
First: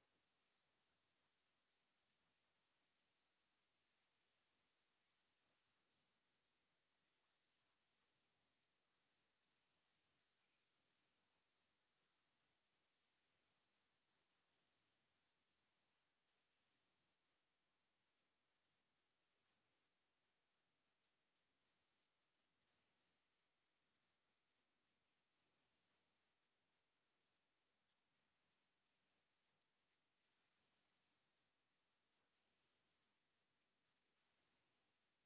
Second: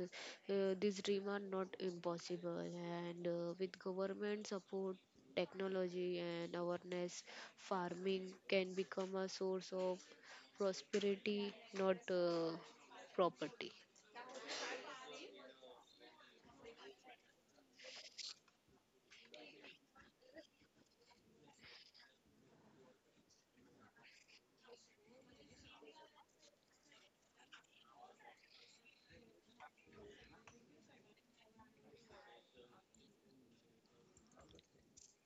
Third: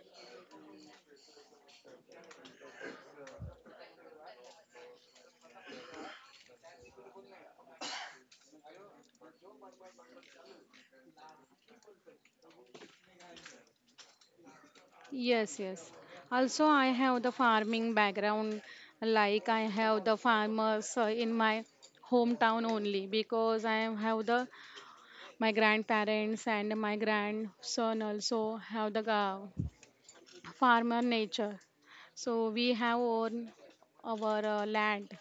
S1: These dreams are not impossible, and with government support, technology, and awareness, farming can become a source of prosperity, not property.
S3: Yes, yes. Also, I have the farming background, like I have the farmers in my hometown only because have the my grandparents and my grandson also have the farmer nature. So we have own our land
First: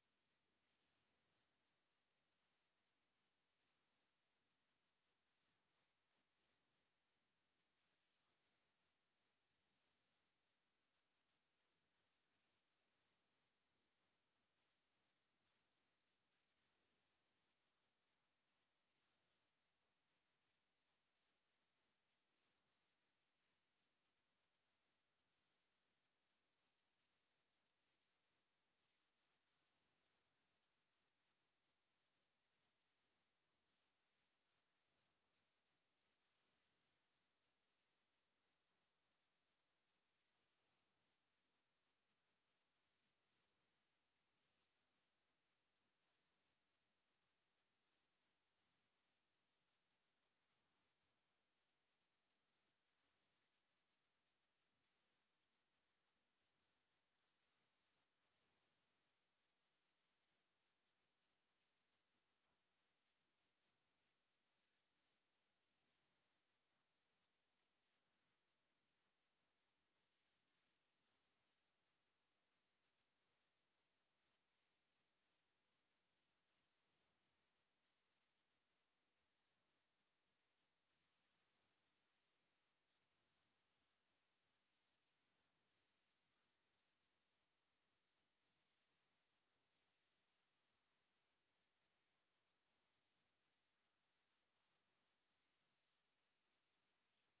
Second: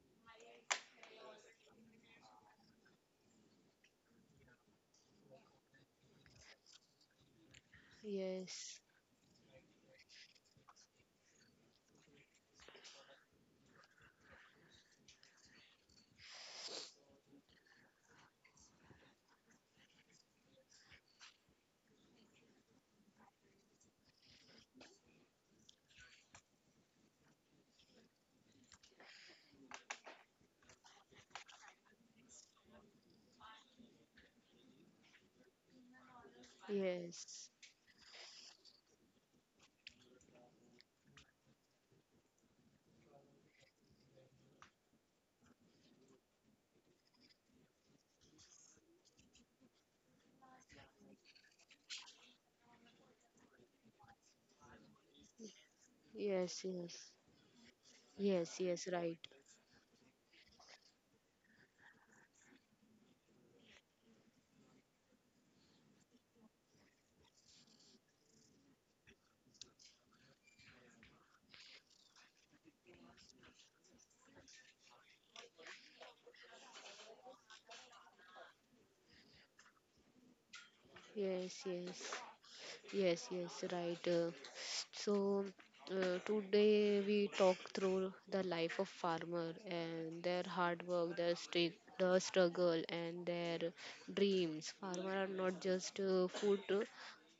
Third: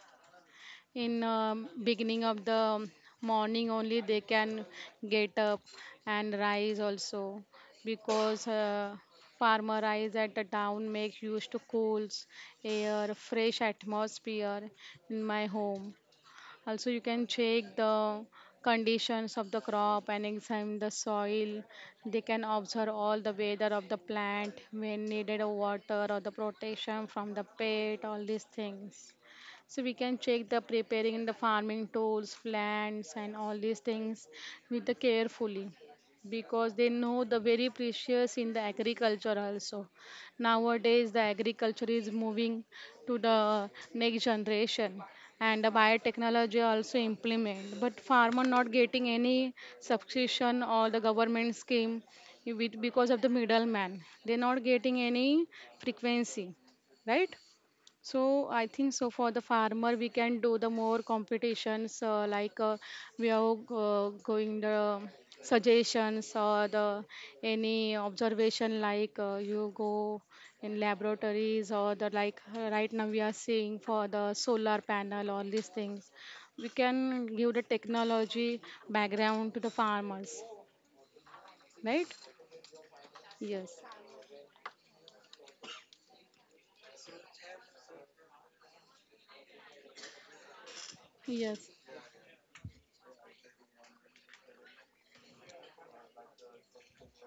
S3: in beginning of the morning only they can get up and rise also because
S1: Yes,
S3: farmer rise at the town make use to cools air fresh atmosphere in my home also, you can check the conditions of the crop and examine the soil. They can observe all the weather of the plant, when needed of water or the protection from the pest, all these things. So we can check the preparing the farming tools, plants, and all these things with the carefully because they know the
S1: yes.
S3: very precious in the agriculture also. Nowadays, the agriculture is moving to the next generation and the biotechnology also implement. But farmer not getting any subscription or the government scheme because of the middleman. They not getting any
S1: Yes,
S3: frequency,
S1: yes.
S3: right?
S1: Yes,
S3: So I
S1: yes,
S3: think
S1: right.
S3: so for the farmer we can do the more competitions we are going the suggestions or the any observation like you go in laboratories or the like right now we are seeing for the solar panel all these things we can give the technology background to the farmers,
S1: Yes, yes.
S3: right?
S1: Yes, yes,
S3: Yes,
S1: right. So today we talk through the life of farmer and their hard work,
S3: yes,
S1: the struggle and their dreams. Farmer are not just food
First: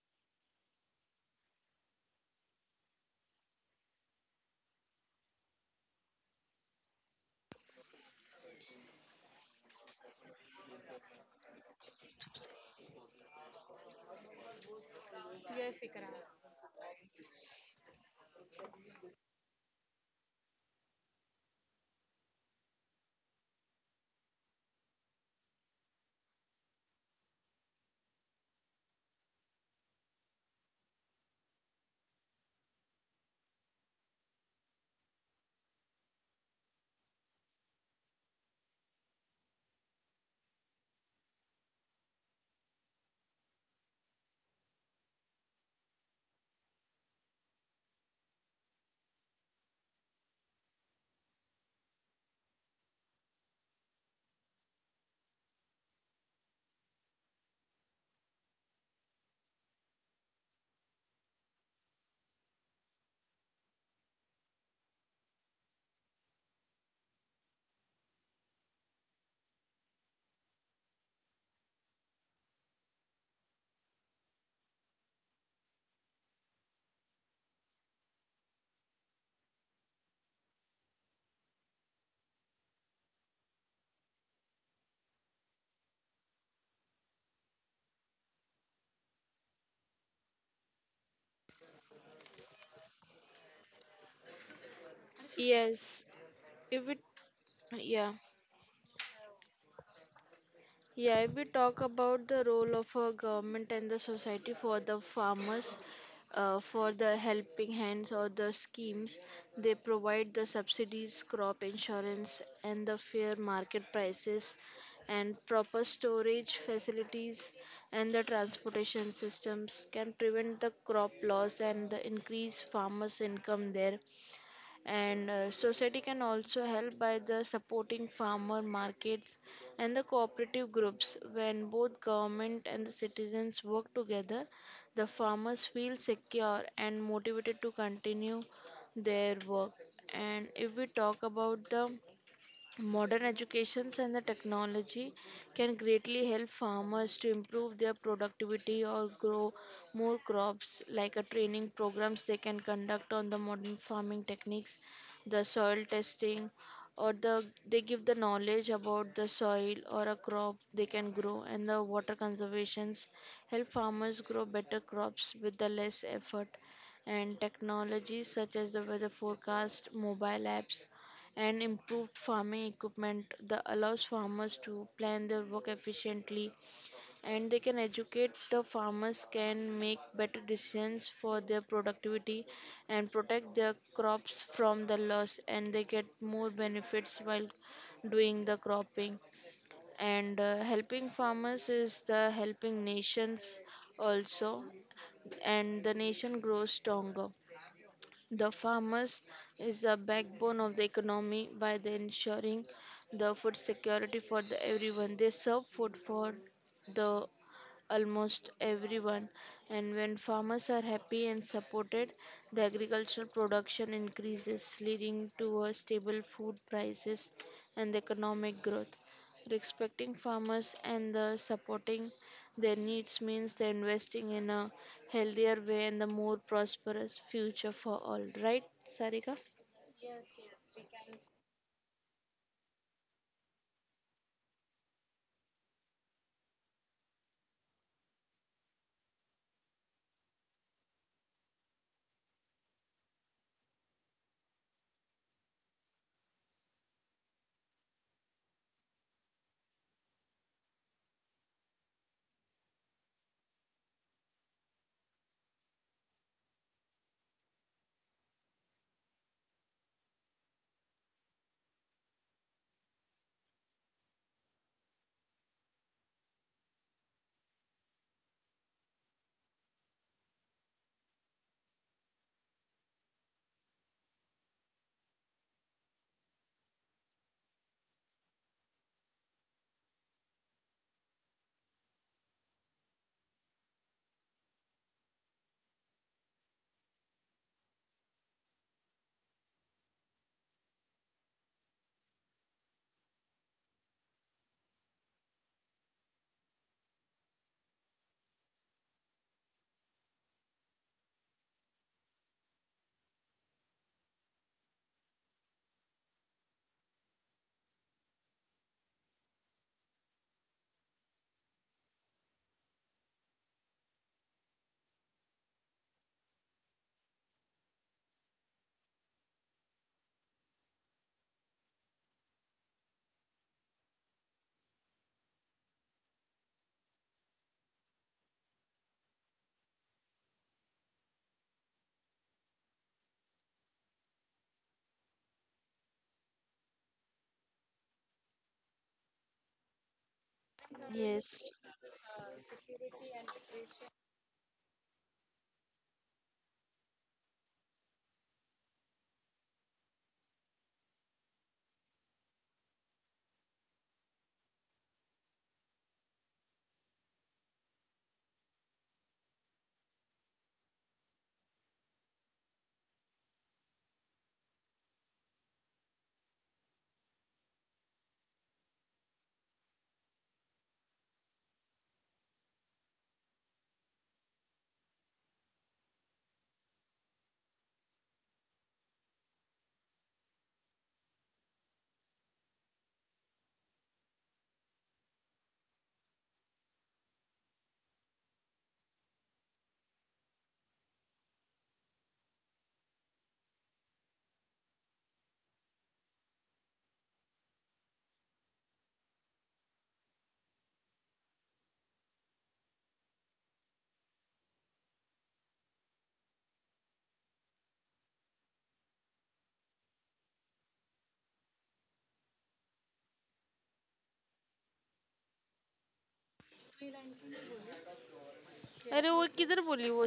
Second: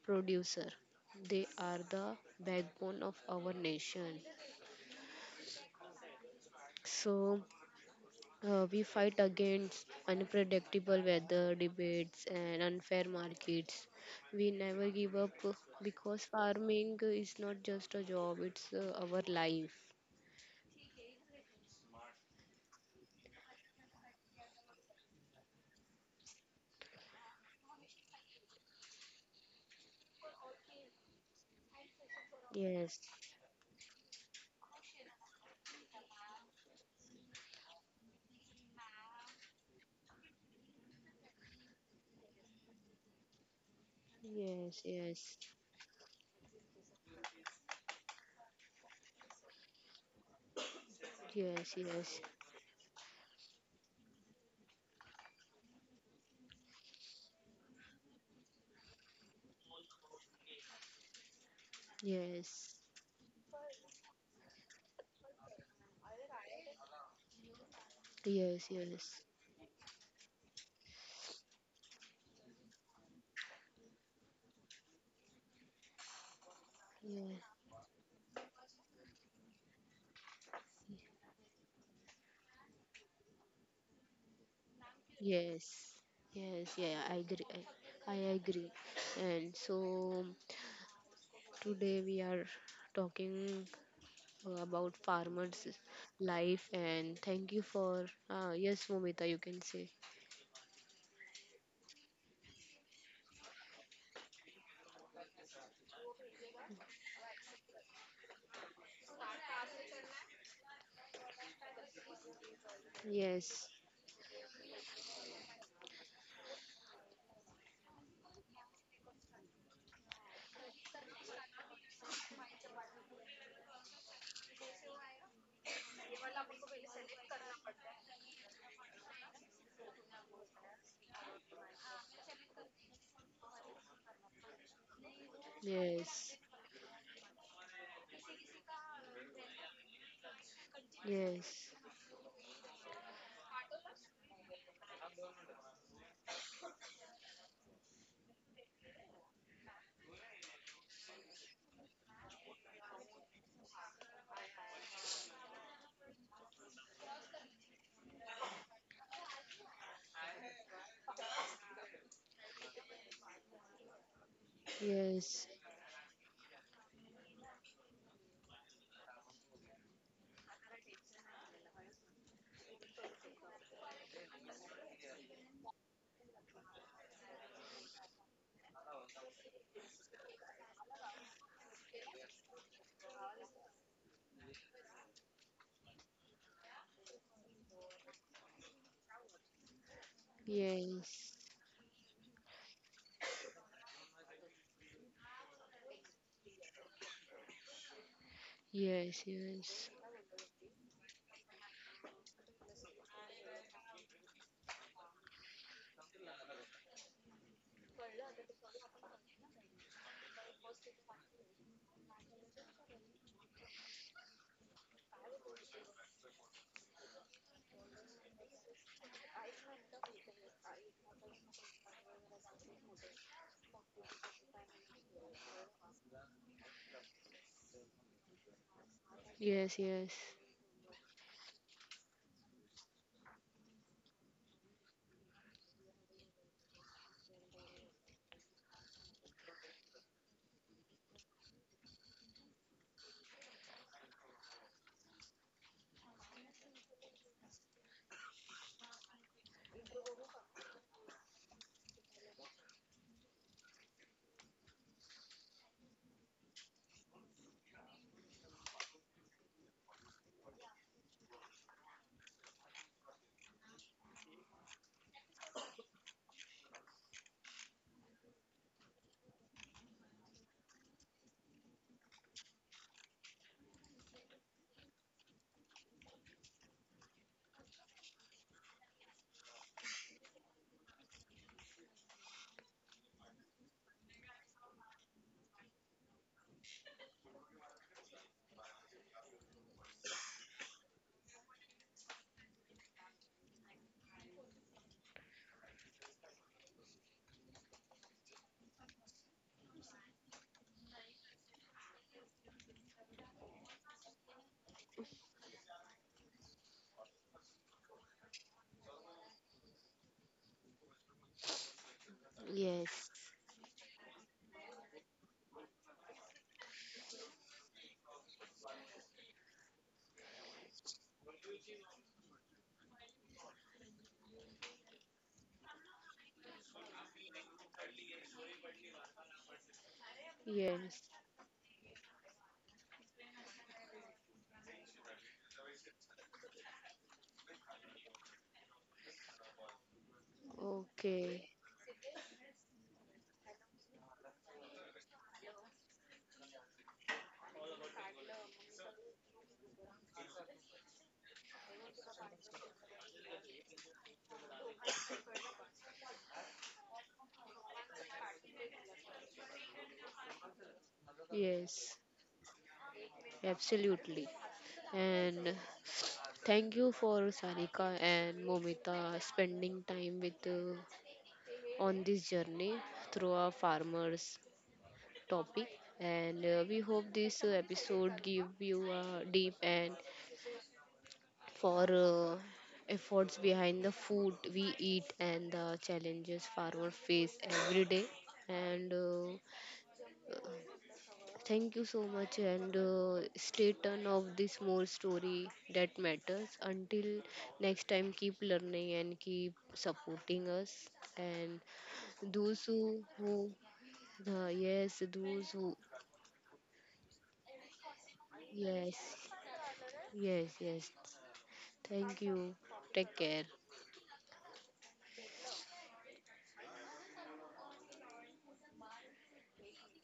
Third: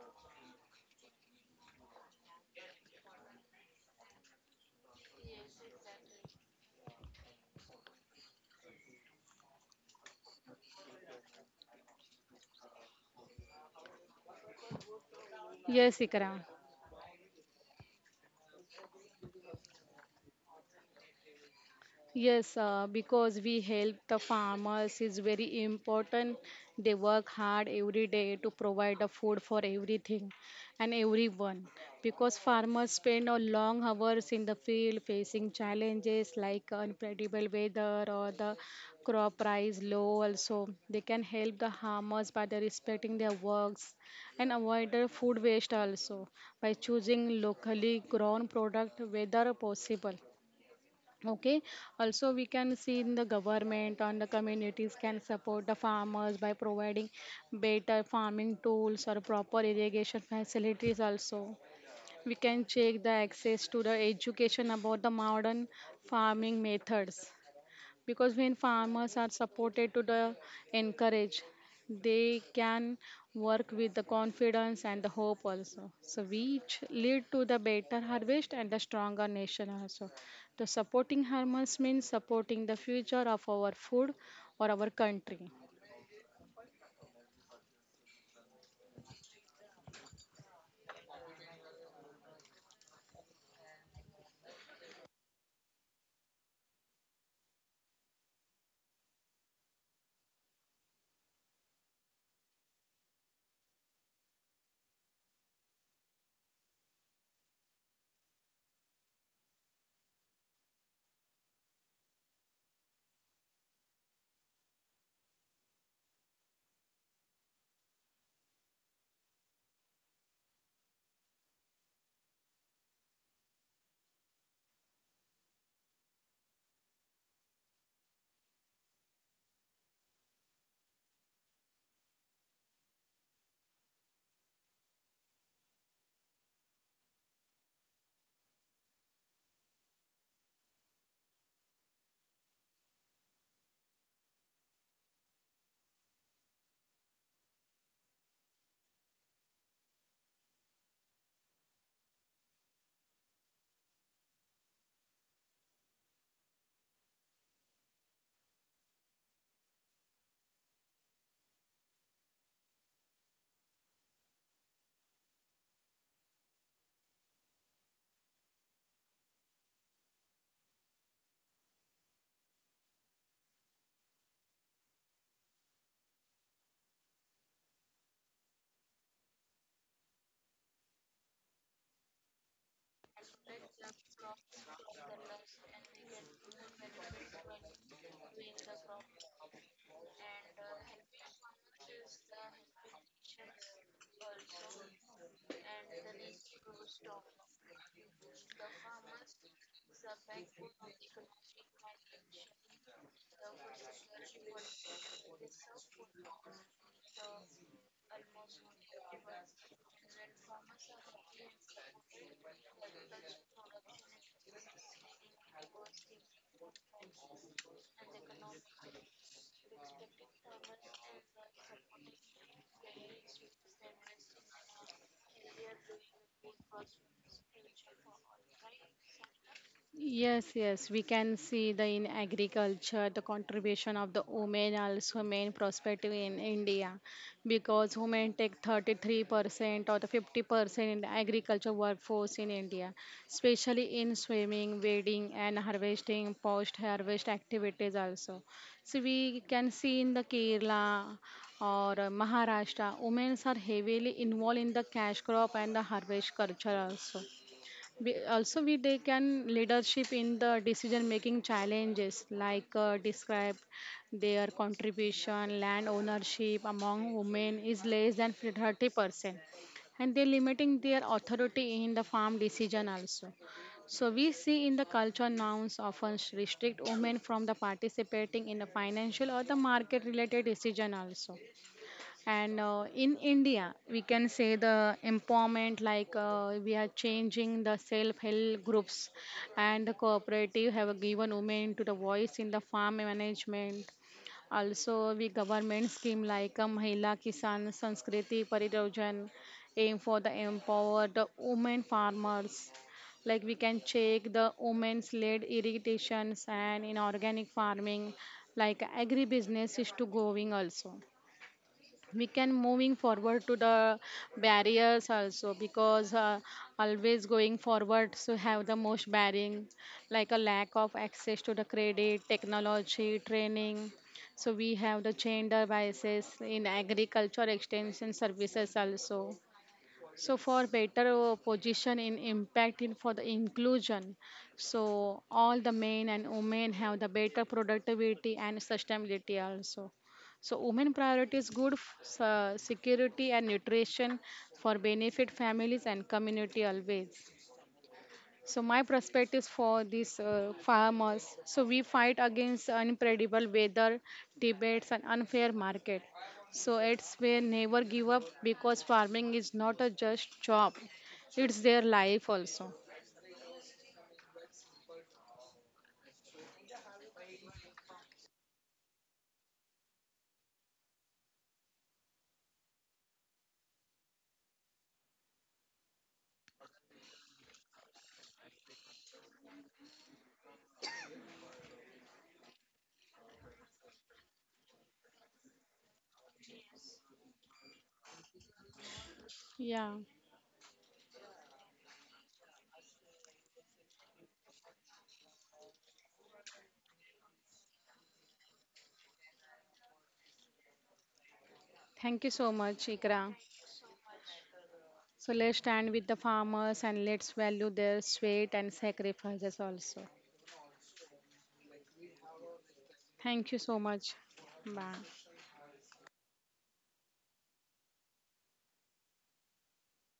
S1: producer. They are the backbone of our nation. So we fight against unpredictable weather, debates, and unfair markets. We never give up
S3: yes,
S1: because
S3: Ikra.
S1: farming is not just a job, it's our life.
S3: Yes, because we help the farmers is very important. They work hard every day to provide the food for everything and everyone. Because farmers
S1: Yes,
S3: spend a long hours in the field facing challenges like unpredictable weather or the crop price low. Also, they can help the farmers by the respecting their works and avoid
S1: yes,
S3: the food
S1: yes,
S3: waste also by choosing locally grown product whether possible. Okay.
S1: yes,
S3: Also,
S1: yes,
S3: we can see in the government and the communities can support the farmers by providing better farming tools or proper irrigation facilities. Also, we can check
S1: yes,
S3: the access to the education about the modern farming methods because when
S1: yes, yes,
S3: farmers are supported to the encourage they can work with the confidence and the hope also so which lead to the better harvest and the stronger nation also the supporting farmers means supporting the future of our food or our
S1: yeah,
S3: country.
S1: yes, yes, yeah, I agree. I agree. And so today we are talking about farmers'
S2: Yes,
S1: life,
S2: if it,
S1: and thank you for
S2: yeah.
S1: yes, Momita, you can say
S2: Yeah, if we talk about the role of a government and the society for the farmers, for the helping hands or the schemes, they provide the subsidies, crop insurance, and the fair
S1: yes,
S2: market prices, and proper storage facilities, and the transportation systems can prevent the crop loss and the increase farmers' income there. And society can also help by the supporting farmer markets and the cooperative groups. When both government and the citizens work together, the farmers feel
S1: yes,
S2: secure and motivated to continue their work. And if we talk about
S1: yes,
S2: the modern educations and the technology, can greatly help farmers to improve their productivity or grow more crops, like a training programs they can conduct on the modern farming techniques, the soil testing, or the they give the knowledge about the soil or a crop they can grow, and the water conservations help farmers grow better crops
S1: yes,
S2: with the less effort. And technologies such as the weather forecast, mobile apps, and improved farming equipment that allows farmers to plan their work efficiently, and they can educate the farmers can make better decisions for their productivity and protect their crops from the loss, and they get more benefits while doing the cropping. And helping
S1: yes,
S2: farmers is the helping nations also, and the nation grows stronger. The
S1: yes,
S2: farmers
S1: yes,
S2: is the backbone of the economy by the ensuring the food security for the everyone. They serve food for the almost everyone. And when farmers are happy and supported, the agricultural production increases, leading to a stable food prices and economic growth. Respecting farmers and the supporting their needs means the investing in a healthier way and the more prosperous future for all. Right, Sarika?
S1: yes, yes,
S3: Yes, yes, we can see the in agriculture the contribution of the women also main prospective in India because women take 33% or the 50% in the agriculture workforce in India, especially in swimming, wading, and harvesting, post harvest activities also. So we can see in the Kerala or Maharashtra, women are heavily involved in the cash crop and the harvest culture also, we they can leadership in the decision making challenges like describe their contribution, land ownership among women is less than 30%, and they're limiting their authority in the farm decision also. So we see in the culture norms often restrict women from the participating in the financial or the market related decision also and in india we can say the empowerment like we are changing the self help groups and the cooperative have given women to the voice in the farm management also we government scheme like a mahila kisan sanskriti pariyojan aim for the empowered women farmers like we can check the women's led irrigations and in organic farming like agribusiness is to going also we can moving forward to the barriers also because always going forward so have the most barring like a lack of access to the credit technology training so we have the gender biases in agriculture extension services also so for
S1: yes,
S3: better
S1: yes.
S3: position in impact in for the inclusion so all the men and women have the better productivity and sustainability also so women priorities
S1: Okay,
S2: Yes.
S3: good security and nutrition for benefit families and community always so my perspective for these farmers. So we fight against unpredictable weather, debates, and unfair market. So it's we never give up because farming is not a just job; it's their
S1: yes,
S3: life also.
S1: absolutely, and thank you for Sarika and Momita spending time with on this journey through our farmers topic, and we hope this episode give you a deep and for efforts behind the food we eat and the challenges farmers face every day. And
S3: Yeah.
S1: Thank you so much, and stay tuned of this more story that matters. Until next time, keep learning and keep supporting us. And
S3: Thank you so
S1: those
S3: much, Ikra.
S1: who yes,
S3: So let's
S1: those
S3: stand
S1: who,
S3: with the farmers and let's value their sweat and
S1: yes,
S3: sacrifices also.
S1: yes, yes. Thank you. Take
S3: Thank you
S1: care.
S3: so much. Bye.
S2: अरे वो किधर बोली वो